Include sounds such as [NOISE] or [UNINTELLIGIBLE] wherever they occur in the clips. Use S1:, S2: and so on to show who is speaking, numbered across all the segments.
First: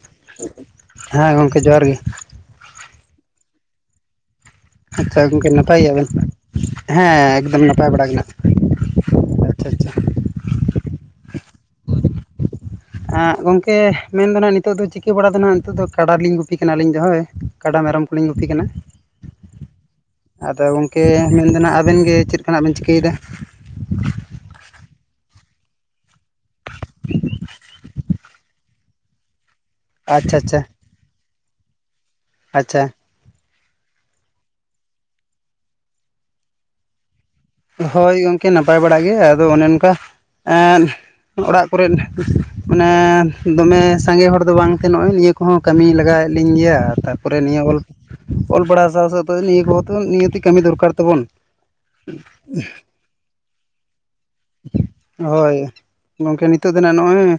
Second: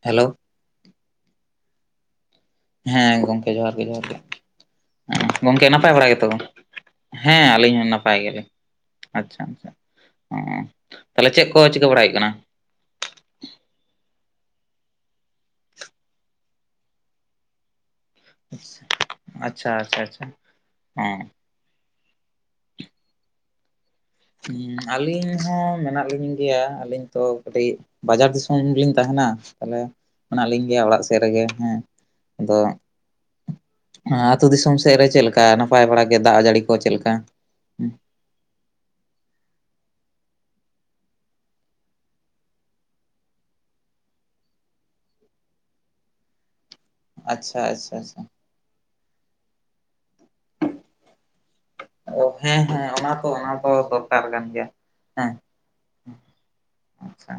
S1: Hello!
S2: ᱦᱮᱸ ᱜᱚᱝᱠᱮ ᱡᱚᱦᱟᱨ ᱜᱮ ᱾
S1: ᱦᱮᱸ ᱜᱚᱝᱠᱮ ᱡᱚᱦᱟᱨ ᱜᱮ ᱡᱚᱦᱟᱨ ᱜᱮ ᱾
S2: ᱟᱪᱪᱷᱟ
S1: ᱦᱮᱸ
S2: ᱜᱚᱢᱠᱮ
S1: ᱜᱚᱝᱠᱮ ᱱᱟᱯᱟᱭ
S2: ᱜᱮᱭᱟᱵᱮᱱ
S1: ᱵᱟᱲᱟ ᱜᱮᱛᱚ ᱜᱚᱜᱠᱮ? ᱦᱮᱸ
S2: ᱮᱠᱫᱚᱢ
S1: ᱟᱹᱞᱤᱧ ᱦᱚᱸ
S2: ᱵᱟᱲᱟ
S1: ᱱᱟᱯᱟᱭ
S2: ᱜᱮ ᱱᱟᱜ
S1: ᱜᱮᱞᱤᱧ ᱾ ᱟᱪᱪᱷᱟ ᱟᱪᱪᱷᱟ, ᱚ ᱛᱟᱦᱚᱞᱮ ᱪᱮᱜ ᱠᱚ ᱪᱤᱠᱟᱹ ᱵᱟᱲᱟᱭ ᱦᱩᱭᱩᱜ ᱠᱟᱱᱟ?
S2: ᱟᱸᱜ ᱜᱚᱝᱠᱮ ᱢᱮᱱᱫᱚ ᱦᱟᱸᱜ ᱱᱟᱦᱟᱜ ᱱᱤᱛᱚᱜ ᱫᱚ ᱪᱤᱠᱟᱹ ᱵᱟᱲᱟ ᱫᱚ ᱱᱟᱜ ᱱᱤᱛᱚᱜ ᱫᱚ ᱠᱟᱰᱟ ᱞᱤᱧ ᱜᱩᱯᱤ ᱠᱟᱱᱟ ᱟᱹᱞᱤᱧ ᱫᱚ ᱦᱳᱭ ᱠᱟᱰᱟ ᱢᱮᱨᱚᱢ ᱠᱩᱞᱤᱧ ᱜᱩᱯᱤ ᱠᱟᱱᱟ
S1: ᱟᱪᱪᱷᱟ ᱟᱪᱪᱷᱟ ᱟᱪᱪᱷᱟ
S2: ᱾ ᱟᱫᱚ ᱜᱚᱝᱠᱮ
S1: ᱦᱚᱸ
S2: ᱢᱮᱱ ᱫᱚ ᱱᱟᱜ ᱟᱵᱮᱱ ᱜᱮ ᱪᱮᱫ ᱠᱟᱱᱟᱜ ᱵᱮᱱ ᱪᱤᱠᱟᱹᱭᱮᱫᱟ?
S1: ᱦᱩᱸ ᱟᱹᱞᱤᱧ ᱦᱚᱸ ᱢᱮᱱᱟᱜ ᱞᱤᱧ ᱜᱮᱭᱟ ᱟᱹᱞᱤᱧ ᱛᱚ ᱠᱟᱹᱴᱤᱡ ᱵᱟᱡᱟᱨ ᱫᱤ ᱥᱚᱢ ᱞᱤᱧ ᱛᱟᱦᱮᱱᱟ, ᱛᱟᱦᱚᱞᱮ
S2: ᱟᱪᱪᱷᱟ
S1: ᱢᱮᱱᱟᱜ
S2: ᱟᱪᱪᱷᱟ
S1: ᱞᱤᱧ ᱜᱮᱭᱟ ᱚᱲᱟᱜ ᱥᱮᱜ ᱨᱮᱜᱮ ᱦᱮᱸ ᱾
S2: ᱟᱪᱪᱷᱟ ᱾
S1: ᱟᱹᱛᱩ ᱫᱤᱥᱚᱢ ᱥᱮᱜ ᱨᱮ ᱪᱮᱜ ᱞᱮᱠᱟ ᱱᱟᱯᱟᱭ ᱵᱟᱲᱟ ᱜᱮ ᱫᱟᱜ ᱡᱟᱹᱲᱤ ᱠᱚ ᱪᱮᱜᱞᱮᱠᱟ?
S2: ᱦᱳᱭ ᱜᱚᱝᱠᱮ ᱱᱟᱯᱟᱭ ᱵᱟᱲᱟ ᱜᱮ ᱟᱫᱚ ᱚᱱᱮ ᱚᱱᱠᱟ ᱮᱸᱫ ᱚᱲᱟᱜ ᱠᱚᱨᱮᱫ ᱢᱟᱱᱮ ᱫᱚᱢᱮ ᱥᱟᱸᱜᱮ ᱦᱚᱲ ᱫᱚ ᱵᱟᱝᱛᱮ ᱱᱚᱜᱼᱚᱭ ᱱᱤᱭᱟᱹ ᱠᱚᱦᱚᱸ ᱠᱟᱹᱢᱤ ᱞᱟᱜᱟᱣᱮᱫ ᱞᱤᱧ ᱜᱮᱭᱟ ᱛᱟ ᱯᱚᱨᱮ ᱱᱤᱭᱟᱹ
S1: ᱟᱪᱪᱷᱟ
S2: ᱚᱞ
S1: ᱟᱪᱪᱷᱟ ᱟᱪᱪᱷᱟ
S2: ᱚᱞ ᱯᱟᱲᱟᱣ ᱥᱟᱶ ᱥᱟᱶᱛᱮ ᱱᱤᱭᱟᱹ ᱠᱚᱦᱚ ᱛᱮ ᱱᱤᱦᱟᱹᱛᱤ ᱠᱟᱹᱢᱤ ᱫᱚᱨᱠᱟᱨ ᱛᱟᱵᱚᱱ ᱾
S1: ᱚ ᱦᱮᱸ ᱦᱮᱸ ᱚᱱᱟ ᱛᱚ ᱚᱱᱟ ᱫᱚ ᱫᱚᱨᱠᱟᱨ ᱠᱟᱱ ᱜᱮᱭᱟ ᱦᱮᱸ
S2: ᱦᱳᱭ ᱜᱚᱝᱠᱮ ᱱᱤᱛᱚᱜ ᱫᱚ ᱱᱟᱜ ᱱᱚᱜᱼᱚᱭ
S1: ᱟᱪᱪᱷᱟ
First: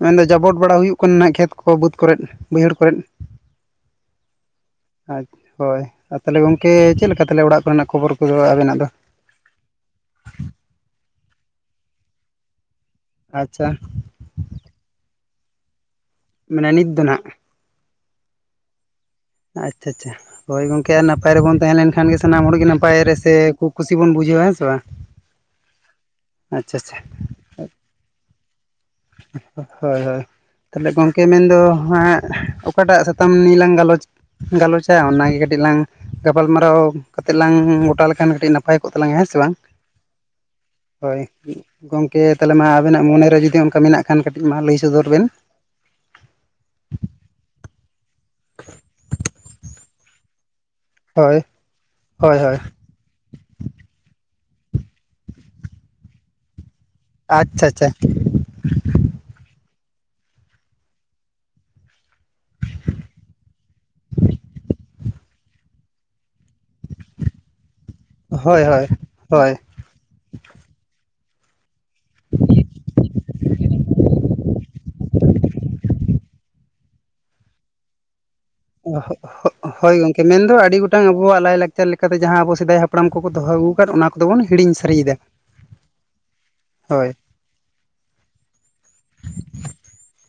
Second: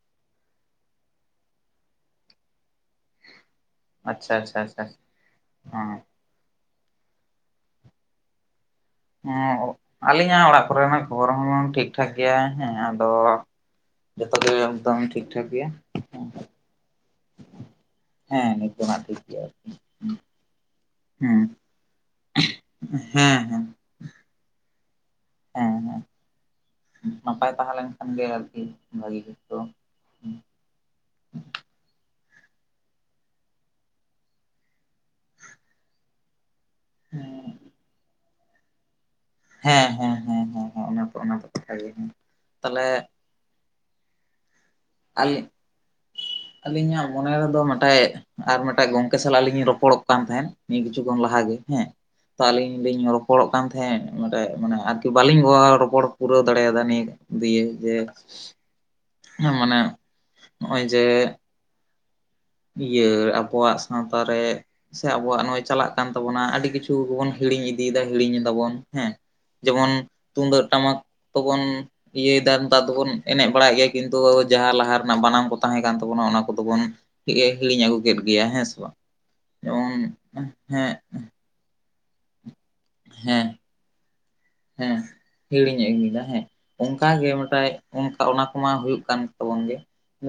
S2: ᱢᱮᱱᱫᱚ ᱡᱟᱵᱚᱰ ᱵᱟᱲᱟ ᱦᱩᱭᱩᱜ ᱠᱟᱱᱟ ᱱᱟᱦᱟᱜ ᱠᱷᱮᱛ ᱠᱚ ᱵᱟᱹᱫᱽ ᱠᱚᱨᱮᱫ ᱵᱟᱹᱭᱦᱟᱹᱲ ᱠᱚᱨᱮᱫ ᱾
S1: ᱟᱪᱪᱷᱟ ᱟᱪᱪᱷᱟ ᱟᱪᱪᱷᱟ,
S2: ᱟᱪᱷᱟ ᱦᱳᱭ
S1: ᱦᱮᱸ
S2: ᱾ ᱛᱟᱦᱚᱞᱮ ᱜᱚᱝᱠᱮ ᱪᱮᱫ ᱞᱮᱠᱟ ᱛᱟᱦᱚᱞᱮ ᱚᱲᱟᱜ ᱠᱚᱨᱮᱱᱟᱜ ᱠᱷᱚᱵᱚᱨ ᱠᱚᱫᱚ ᱟᱵᱮᱱᱟᱜ ᱫᱚ?
S1: ᱦᱚᱸ ᱟᱹᱞᱤᱧᱟᱜ ᱚᱲᱟᱜ ᱠᱚᱨᱮᱱᱟᱜ ᱠᱷᱚᱵᱚᱨ ᱦᱚᱸ ᱴᱷᱤᱠ ᱴᱷᱟᱠ ᱜᱮᱭᱟ ᱦᱮᱸ ᱾
S2: ᱟᱪᱪᱷᱟ ᱾
S1: ᱡᱚᱛᱚ ᱜᱮ ᱮᱠᱫᱚᱢ ᱴᱷᱤᱠ ᱴᱷᱟᱠ ᱜᱮᱭᱟ᱾
S2: ᱢᱟᱱᱮ ᱱᱤᱛ ᱫᱚ ᱱᱟᱜ ᱾
S1: ᱦᱮᱸ ᱱᱤᱛᱚᱜ ᱟᱱᱟᱜ ᱴᱷᱤᱠ ᱜᱮᱭᱟ
S2: ᱟᱪᱪᱷᱟ ᱟᱪᱪᱷᱟ ᱦᱳᱭ ᱜᱚᱝᱠᱮ ᱱᱟᱯᱟᱭ
S1: ᱦᱮᱸ
S2: ᱨᱮᱵᱚᱱ ᱛᱟᱦᱮᱸ ᱞᱮᱱᱠᱷᱟᱱ ᱜᱮ ᱥᱟᱱᱟᱢ ᱦᱚᱲᱜᱮ ᱱᱟᱯᱟᱭ ᱨᱮᱥᱮ
S1: ᱦᱮᱸ
S2: ᱠᱩᱥᱤ ᱵᱚᱱ ᱵᱩᱡᱷᱟᱹᱣᱟ ᱦᱮᱸ ᱥᱮ ᱵᱟᱝ?
S1: ᱦᱮᱸ ᱦᱮᱸ ᱾
S2: ᱟᱪᱪᱷᱟ ᱟᱪᱪᱷᱟ ᱾
S1: ᱱᱟᱯᱟᱭ ᱛᱟᱦᱮᱸ ᱞᱮᱱᱠᱷᱟᱱ ᱜᱮ ᱟᱨᱠᱤ ᱵᱷᱟᱹᱜᱤ ᱠᱤᱪᱷᱩ
S2: [INAUDIBLE] ᱦᱳᱭ ᱦᱳᱭ ᱛᱟᱦᱚᱞᱮ ᱜᱚᱝᱠᱮ ᱢᱮᱱᱫᱚ ᱦᱟᱸᱜ ᱚᱠᱟᱴᱟᱜ ᱥᱟᱛᱟᱢ ᱱᱤᱭᱟᱹ ᱞᱟᱝ ᱜᱟᱞᱚᱪ? ᱜᱟᱞᱚᱪᱟ ᱚᱱᱟᱜᱮ ᱠᱟᱹᱴᱤᱡ ᱞᱟᱝ ᱜᱟᱯᱟᱞᱢᱟᱨᱟᱣ ᱠᱟᱛᱮᱜ
S1: ᱦᱮᱸ
S2: ᱞᱟᱝ ᱜᱚᱴᱟ ᱞᱮᱠᱷᱟᱱ ᱠᱟᱹᱴᱤᱡ ᱱᱟ ᱱᱟᱯᱟᱭ ᱠᱚᱜ ᱛᱟᱞᱟᱝ ᱜᱮᱭᱟ ᱦᱮᱸ ᱥᱮ ᱵᱟᱝ?
S1: ᱦᱮᱸ ᱦᱮᱸ ᱦᱮᱸ ᱦᱮᱸ ᱚᱱᱟ ᱛᱚ
S2: ᱦᱳᱭ,
S1: ᱚᱱᱟ ᱛᱚ ᱠᱟᱛᱷᱟ ᱜᱮ
S2: ᱜᱚᱝᱠᱮ ᱛᱟᱦᱚᱞᱮ ᱢᱟ ᱟᱵᱮᱱᱟᱜ ᱢᱚᱱᱮᱨᱮ ᱡᱩᱫᱤ ᱚᱱᱠᱟ ᱢᱮᱱᱟᱜ ᱠᱷᱟᱱ ᱠᱟᱹᱴᱤᱡ ᱢᱟ ᱞᱟᱹᱭ ᱥᱚᱫᱚᱨ ᱵᱮᱱ?
S1: ᱟᱹᱞᱤᱧ ᱟᱹᱞᱤᱧᱟᱜ ᱢᱚᱱᱮ ᱨᱮᱫᱚ ᱢᱤᱫᱴᱮᱡ ᱟᱨ ᱢᱤᱫᱴᱮᱡ ᱜᱚᱝᱠᱮ ᱥᱟᱞᱟᱜ ᱞᱤᱧ ᱨᱚᱯᱚᱲᱚᱜ ᱠᱟᱱ ᱛᱟᱦᱮᱸᱫ ᱾ ᱢᱤᱫ ᱠᱤᱪᱷᱩ ᱠᱷᱚᱱ
S2: ᱦᱳᱭ
S1: ᱞᱟᱦᱟ ᱜᱮ ᱦᱮᱸ
S2: ᱦᱳᱭ
S1: ᱛᱚ
S2: ᱦᱳᱭ
S1: ᱟᱹᱞᱤᱧ ᱞᱤᱧ ᱨᱚ ᱯᱚᱲᱚᱜ ᱠᱟᱱ ᱛᱟᱦᱮᱸᱫ ᱱᱚᱰᱮ ᱢᱟᱱᱮ ᱟᱨᱠᱤ ᱵᱟᱹᱞᱤᱧ ᱜᱚᱣᱟᱣ ᱨᱚᱯᱚᱲ ᱯᱩᱨᱟᱹᱣ ᱫᱟᱲᱮᱭᱟᱫᱟ ᱱᱤᱭᱟᱹᱴ ᱫᱤᱭᱮ
S2: ᱟᱪᱪᱷᱟ ᱟᱪᱪᱷᱟ
S1: ᱡᱮ ᱢᱟᱱᱮ ᱱᱚᱜᱚᱭ ᱡᱮ ᱤᱭᱟᱹ ᱟᱵᱚᱣᱟᱜ ᱥᱟᱶᱛᱟ ᱨᱮ ᱥᱮ ᱟᱵᱚᱣᱟᱜ ᱱᱚᱜᱚᱭ ᱪᱟᱞᱟᱜ ᱠᱟᱱ ᱛᱟᱵᱚᱱᱟ ᱟᱹᱰᱤ ᱠᱤᱪ ᱪᱷᱩ ᱜᱮᱵᱚᱱ ᱦᱤᱲᱤᱧ ᱤᱫᱤᱭᱮᱫᱟ ᱦᱤᱲᱤᱧ
S2: ᱦᱳᱭ
S1: ᱫᱟᱵᱚᱱ
S2: ᱦᱳᱭ
S1: ᱦᱮᱸ
S2: ᱦᱳᱭ
S1: ᱡᱮᱢᱚᱱ ᱛᱩᱢᱫᱟᱹᱜ ᱴᱟᱢᱟᱠᱭ ᱠᱚᱵᱚᱱ ᱤᱭᱟᱹᱭᱫᱟ ᱱᱮᱛᱟᱨ ᱫᱚᱵᱚᱱ ᱮᱱᱮᱡ ᱵᱟᱲᱟᱭ ᱜᱮᱭᱟ ᱠᱤᱱᱛᱩ ᱡᱟᱦᱟᱸ ᱞᱟᱦᱟ ᱨᱮᱱᱟᱜ ᱵᱟᱱᱟᱢ ᱠᱚ ᱛᱟᱦᱮᱸ ᱠᱟᱱ ᱛᱟᱵᱚᱱᱟ ᱚᱱᱟ ᱠᱚᱫᱚ ᱵᱚᱱ ᱮ ᱦᱤᱨᱤᱧ ᱟᱹᱜᱩ ᱠᱮᱫ ᱜᱮᱭᱟ ᱦᱮᱸᱥᱮ?
S2: ᱚᱦᱚ ᱚᱦᱚ ᱦᱳᱭ ᱜᱚᱝᱠᱮ ᱢᱮᱱᱫᱚ ᱟᱹᱰᱤ ᱜᱚᱴᱟᱝ ᱟᱵᱚᱣᱟᱜ ᱞᱟᱭᱼᱞᱟᱠᱪᱟᱨ ᱞᱮᱠᱟᱛᱮ ᱡᱟᱦᱟᱸ ᱟᱵᱚ ᱥᱮᱫᱟᱭ ᱦᱟᱯ ᱯᱲᱟᱢ ᱠᱚᱠᱚ
S1: ᱦᱮᱸ
S2: ᱫᱚᱦᱚ ᱟᱜᱩ ᱠᱟᱫ ᱚᱱᱟ ᱠᱚᱫᱚᱵᱚᱱ ᱦᱤᱲᱤᱧ
S1: ᱦᱮᱸ
S2: ᱥᱟᱹᱨᱤᱭᱮᱫᱟ
S1: ᱦᱤᱲᱤᱧ ᱮᱫ ᱜᱮᱭᱟ ᱦᱮᱸ ᱾
S2: ᱦᱳᱭ
S1: ᱚᱱᱠᱟᱜᱮ ᱢᱤᱫᱴᱟᱡ ᱚᱱᱠᱟ ᱚᱱᱟ ᱠᱚᱢᱟ ᱦᱩᱭᱩᱜ ᱠᱟᱱ ᱛᱟᱵᱚᱱ ᱜᱮ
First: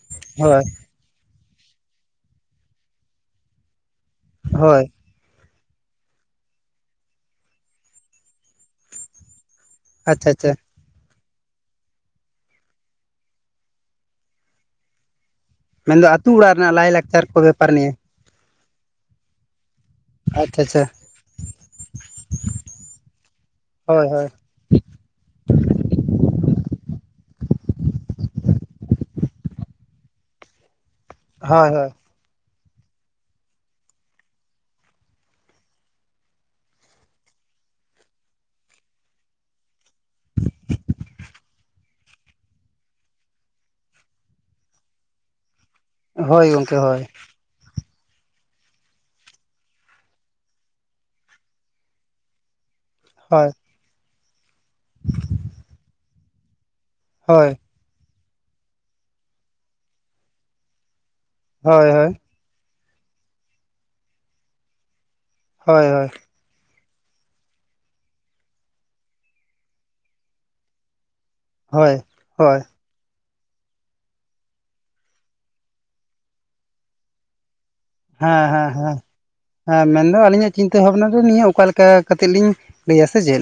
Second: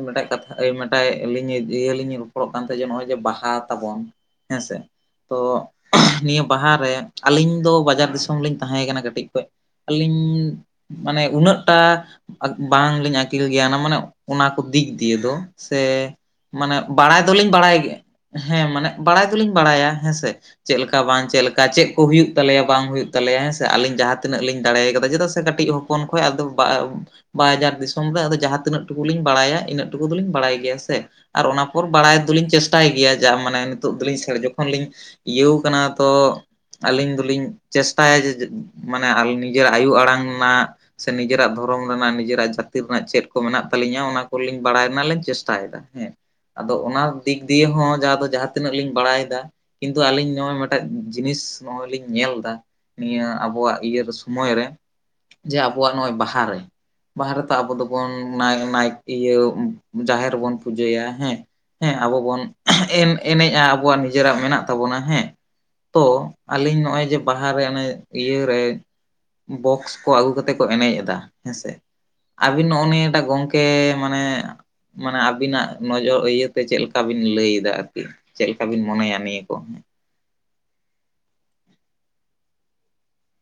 S1: ᱢᱤᱫᱴᱟᱝ ᱠᱟᱛᱷᱟ
S2: ᱦᱳᱭ
S1: ᱟᱭ ᱴᱟᱭ ᱟᱞᱤᱧ ᱤᱭᱟᱹ ᱞᱤᱧᱟᱹ ᱨᱚᱯᱚᱲᱚᱜ ᱠᱟᱱ ᱛᱟᱦᱮᱸ ᱡᱮ ᱱᱚᱜᱚᱭ ᱡᱮ ᱵᱟᱦᱟ ᱛᱟᱵᱚᱱ ᱦᱮᱸ ᱥᱮ
S2: ᱦᱳᱭ
S1: ᱛᱚ ᱱᱤᱭᱟᱹ ᱵᱟᱦᱟᱨᱮ ᱟᱹᱞᱤᱧ ᱫᱚ ᱵᱟᱡᱟᱨ ᱫᱤᱥᱚᱢ ᱞᱤᱧ ᱛᱟᱦᱮᱸᱠᱟᱱᱟ ᱠᱟᱹᱴᱤᱡ ᱠᱷᱚᱱ ᱾ ᱟᱹᱞᱤᱧ
S2: ᱟᱪᱪᱷᱟ ᱟᱪᱪᱷᱟ
S1: ᱢᱟᱱᱮ ᱩᱱᱟᱹᱜ ᱴᱟ ᱟᱠ ᱵᱟᱝᱞᱤᱧ ᱟᱹᱠᱤᱞ ᱜᱮᱭᱟᱱᱟ ᱢᱟᱱᱮ ᱚᱱᱟᱠᱚ ᱫᱤᱠ ᱫᱤᱭᱮ ᱫᱚ᱾ ᱥᱮ
S2: ᱢᱮᱱᱫᱚ ᱟᱹᱛᱩ ᱚᱲᱟᱜ ᱨᱮᱱᱟᱜ
S1: ᱢᱟᱱᱮ ᱵᱟᱲᱟᱭ
S2: ᱞᱟᱭᱼᱞᱟᱠᱪᱟᱨ ᱠᱚ
S1: ᱫᱚᱞᱤᱧ
S2: ᱵᱮᱯᱟᱨ
S1: ᱵᱟᱲᱟᱭ
S2: ᱱᱤᱭᱮ
S1: ᱜᱮ ᱦᱮᱸ ᱢᱟᱱᱮ ᱵᱟᱲᱟᱭ ᱫᱚᱞᱤᱧ ᱵᱟᱲᱟᱭᱟ ᱦᱮᱸᱥᱮ ᱥᱮ
S2: ᱟᱪᱪᱷᱟ
S1: ᱪᱮᱫ
S2: ᱟᱪᱪᱷᱟ
S1: ᱞᱮᱠᱟ ᱵᱟᱝ ᱪᱮᱫ ᱞᱮᱠᱟ ᱪᱮᱫ ᱠᱚ ᱦᱩᱭᱩᱜ ᱛᱟᱞᱮᱭᱟ ᱵᱟᱝ ᱦᱩᱭᱩᱜ ᱛᱟᱞᱮᱭᱟ ᱦᱮᱸ ᱥᱮ ᱟᱞᱤᱧ
S2: ᱦᱳᱭ ᱦᱳᱭ
S1: ᱵᱟᱞᱤᱧ ᱫᱟᱲᱮ ᱠᱟᱫᱟ ᱪᱮᱫᱟᱜ ᱥᱮ ᱠᱟᱹᱴᱤᱡ ᱦᱚᱯᱚᱱ ᱠᱷᱚᱱ ᱟᱫᱚ ᱵᱟᱭ ᱵᱟᱡᱟᱨ ᱫᱤᱥᱚᱢ ᱨᱮ ᱟᱫᱚ ᱡᱟᱦᱟᱸ ᱛᱤᱱᱟᱹᱜ ᱴᱩᱠᱩᱞᱤᱧ ᱵᱟᱲᱟᱭᱟ ᱤᱱᱟᱹᱜ ᱴᱩᱠᱩ ᱫᱚᱞᱤᱧ ᱵᱟᱲᱟᱭ ᱜᱮᱭᱟ ᱥᱮ? ᱟᱨ ᱚᱱᱟ
S2: ᱦᱳᱭ
S1: ᱯᱚᱨ
S2: ᱦᱳᱭ
S1: ᱵᱟᱲᱟᱭ ᱫᱚᱞᱤᱧ ᱪᱮᱥ ᱴᱟᱭ ᱜᱮᱭᱟ ᱡᱟ ᱢᱟᱱᱮ ᱱᱤᱛᱚᱜ ᱫᱚᱞᱤᱧ ᱡᱚᱠᱷᱚᱱ ᱞᱤᱧ ᱤᱭᱟᱹᱣ ᱠᱟᱱᱟ ᱛᱚ ᱟᱹᱞᱤᱧ ᱫᱚᱞᱤᱧ ᱪᱮᱥᱴᱟᱭᱟ ᱡᱮ ᱢᱟᱱᱮ ᱱᱤᱡᱮᱨᱟᱜ ᱟᱭᱳ ᱟᱲᱟᱝ ᱨᱮᱱᱟᱜ ᱥᱮ ᱱᱤᱡᱮᱨᱟᱜ ᱫᱷᱚᱨᱚᱢ ᱨᱮᱱᱟᱜ ᱱᱤᱡᱮᱨᱟᱜ ᱡᱟᱹᱛᱤ ᱨᱮᱱᱟᱜ ᱪᱮᱫ ᱠᱚ ᱢᱮᱱᱟᱜ ᱛᱟᱹᱞᱤᱧᱟ ᱚᱱᱟ ᱠᱚᱞᱤᱧ ᱵᱟᱲᱟᱭ ᱨᱮᱱᱟᱜ ᱞᱮ ᱪᱮᱥᱴᱟᱭᱮᱫᱟ᱾ ᱦᱮᱸ
S2: ᱦᱳᱭ
S1: ᱟᱫᱚ
S2: ᱜᱚᱢᱠᱮ ᱦᱳᱭ
S1: ᱚᱱᱟ ᱫᱤᱠ ᱫᱤᱭᱮ ᱦᱚᱸ ᱡᱟᱦᱟᱸ ᱫᱚ ᱡᱟᱦᱟᱸ ᱛᱤᱱᱟᱹᱜ ᱞᱤᱧ ᱵᱟᱲᱟᱭᱫᱟ ᱾ ᱠᱤᱱᱛᱩ ᱟᱞᱤᱧ ᱱᱚᱜᱚᱭ ᱢᱤᱫᱴᱟᱝ ᱡᱤᱱᱤᱥ ᱱᱚᱜᱚᱭ ᱞᱤᱧ ᱧᱮᱞ ᱫᱟ ᱱᱤᱭᱮ
S2: ᱦᱳᱭ
S1: ᱠᱚᱣᱟᱜ ᱤᱭᱟᱹ ᱫᱚ ᱥᱚᱢᱚᱭ ᱨᱮ ᱡᱮ ᱟᱵᱚᱣᱟᱜ ᱱᱚᱜᱚᱭ ᱵᱟᱦᱟ ᱨᱮ ᱵᱟᱦᱟ
S2: ᱦᱳᱭ
S1: ᱨᱮᱛᱚ ᱟᱵᱚ ᱫᱚ ᱵᱚᱱ ᱚᱱᱟᱭ ᱚᱱᱟᱭ ᱤᱭᱟᱹ ᱡᱟᱦᱮᱨ ᱨᱮᱵᱚᱱ ᱯᱩᱡᱟᱹᱭᱟ ᱦᱮᱸ
S2: ᱦᱳᱭ
S1: ᱦᱮᱸ
S2: ᱦᱳᱭ
S1: ᱟᱵᱚ ᱵᱚᱱ ᱮᱱ ᱮᱱᱮᱡᱼᱟ ᱟᱵᱚᱣᱟᱜ ᱱᱤᱡᱮᱨᱟᱜ ᱢᱮᱱᱟᱜ ᱛᱟᱵᱚᱱᱟ ᱦᱮᱸ
S2: ᱦᱳᱭ ᱦᱳᱭ
S1: ᱛᱚ ᱟᱹᱞᱤᱧ ᱱᱚᱜᱚᱭ ᱡᱮ ᱵᱟᱦᱟ ᱨᱮ ᱚᱱᱮ ᱤᱭᱟᱹᱨᱮ ᱵᱚᱠᱥ ᱠᱚ ᱟᱹᱜᱩ ᱠᱟᱛᱮ ᱠᱚ ᱮᱱᱮᱡ ᱮᱫᱟ᱾ ᱦᱮᱸᱥᱮ
S2: ᱦᱳᱭ ᱦᱳᱭ
S1: ᱟᱵᱤᱱ ᱱᱚᱜᱼᱚ ᱱᱤᱭᱟᱹ ᱴᱟᱜ ᱜᱚᱝᱠᱮ ᱠᱮ ᱢᱟᱱᱮ ᱢᱟᱱᱮ ᱟᱵᱤᱱᱟᱜ ᱱᱚᱡᱚᱨ ᱤᱭᱟᱹᱛᱮ ᱪᱮᱫ ᱞᱮᱠᱟ ᱵᱤᱱ ᱞᱟᱹᱭ ᱮᱫᱟ ᱟᱨ?
S2: ᱦᱮᱸ ᱦᱮᱸ ᱦᱮᱸ ᱦᱮᱸ ᱢᱮᱱᱫᱚ ᱟᱹᱞᱤᱧᱟᱜ ᱪᱤᱱᱛᱟᱹ ᱵᱷᱟᱵᱱᱟ ᱫᱚ ᱱᱤᱭᱟᱹ ᱚᱠᱟᱞᱮᱠᱟ ᱠᱟᱛᱮᱫ ᱞᱤᱧ ᱞᱟᱹᱭᱟ ᱥᱮ ᱪᱮᱫ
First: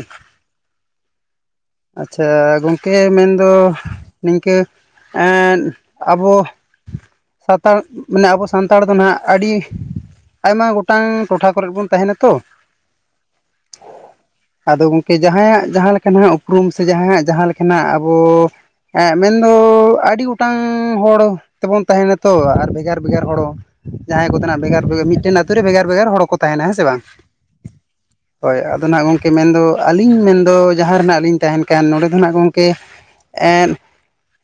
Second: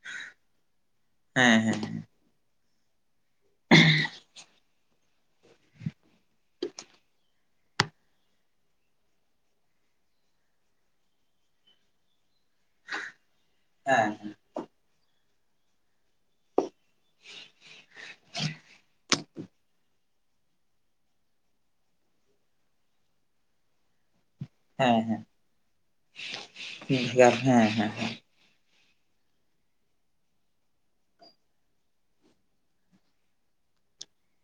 S1: ᱦᱮᱸ ᱦᱮᱸ
S2: ᱪᱷᱟ ᱜᱚᱝᱠᱮ ᱢᱮᱱᱫᱚ ᱱᱤᱝᱠᱟᱹ ᱮᱫ ᱟᱵᱚ ᱥᱟᱱᱛᱟᱲ ᱢᱟᱱᱮ ᱟᱵᱚ ᱥᱟᱱᱛᱟᱲ ᱫᱚ ᱱᱟᱦᱟᱜ ᱟᱹᱰᱤ ᱟᱭᱢᱟ ᱜᱚᱴᱟᱝ ᱴᱚᱴᱷᱟ ᱠᱚᱨᱮ ᱵᱚᱱ ᱛᱟᱦᱮᱸᱱᱟ ᱛᱚ
S1: ᱦᱮᱸ
S2: ᱟᱫᱚ ᱜᱚᱝᱠᱮ ᱡᱟᱦᱟᱸᱭᱟᱜ ᱡᱟᱦᱟᱸ ᱞᱮᱠᱟ ᱱᱟᱦᱟᱜ ᱩᱯᱨᱩᱢ ᱥᱮ ᱡᱟᱦᱟᱭᱟᱜ ᱡᱟᱦᱟᱸ ᱞᱮᱠᱟᱱᱟᱜ ᱟᱵᱚ ᱮᱸ ᱢᱮᱱ ᱫᱚ ᱟᱹᱰᱤ ᱜᱚᱴ ᱴᱟᱝ ᱦᱚᱲ ᱛᱮᱵᱚᱱ ᱛᱟᱦᱮᱸ ᱱᱟᱛᱚ ᱟᱨ ᱵᱷᱮᱜᱟᱨ ᱵᱷᱮᱜᱟᱨ ᱦᱚᱸᱲ ᱦᱚ ᱡᱟᱦᱟᱸᱭ ᱠᱚ ᱛᱟᱦᱮᱱᱟ ᱵᱷᱮᱜᱟᱨ
S1: ᱦᱮᱸ
S2: ᱵᱷᱮᱜᱟᱨ
S1: ᱦᱮᱸ
S2: ᱢᱤᱫᱴᱮᱱ ᱟᱛᱳ ᱨᱮ ᱵᱷᱮᱜᱟᱨ ᱵᱷᱮᱜᱟᱨ ᱦᱚᱲ ᱠᱚ ᱛᱟᱦᱮᱸᱱᱟ ᱾ᱦᱮᱸ ᱥᱮ ᱵᱟᱝ?
S1: ᱵᱷᱮᱜᱟᱨ ᱦᱮᱸ ᱦᱮᱸ
S2: ᱦᱳᱭ ᱟᱫᱚ ᱱᱟᱜ ᱜᱚᱝᱠᱮ ᱢᱮᱱ ᱫᱚ ᱟᱹᱞᱤᱧ ᱢᱮᱱ ᱫᱚ ᱡᱟᱦᱟᱸ ᱨᱮᱱᱟᱜ ᱞᱤᱧ ᱛᱟᱦᱮᱸᱱ ᱠᱟᱱ ᱱᱚᱸᱰᱮ ᱫᱚ ᱱᱟᱜ ᱜᱚᱝᱠᱮ ᱮᱱ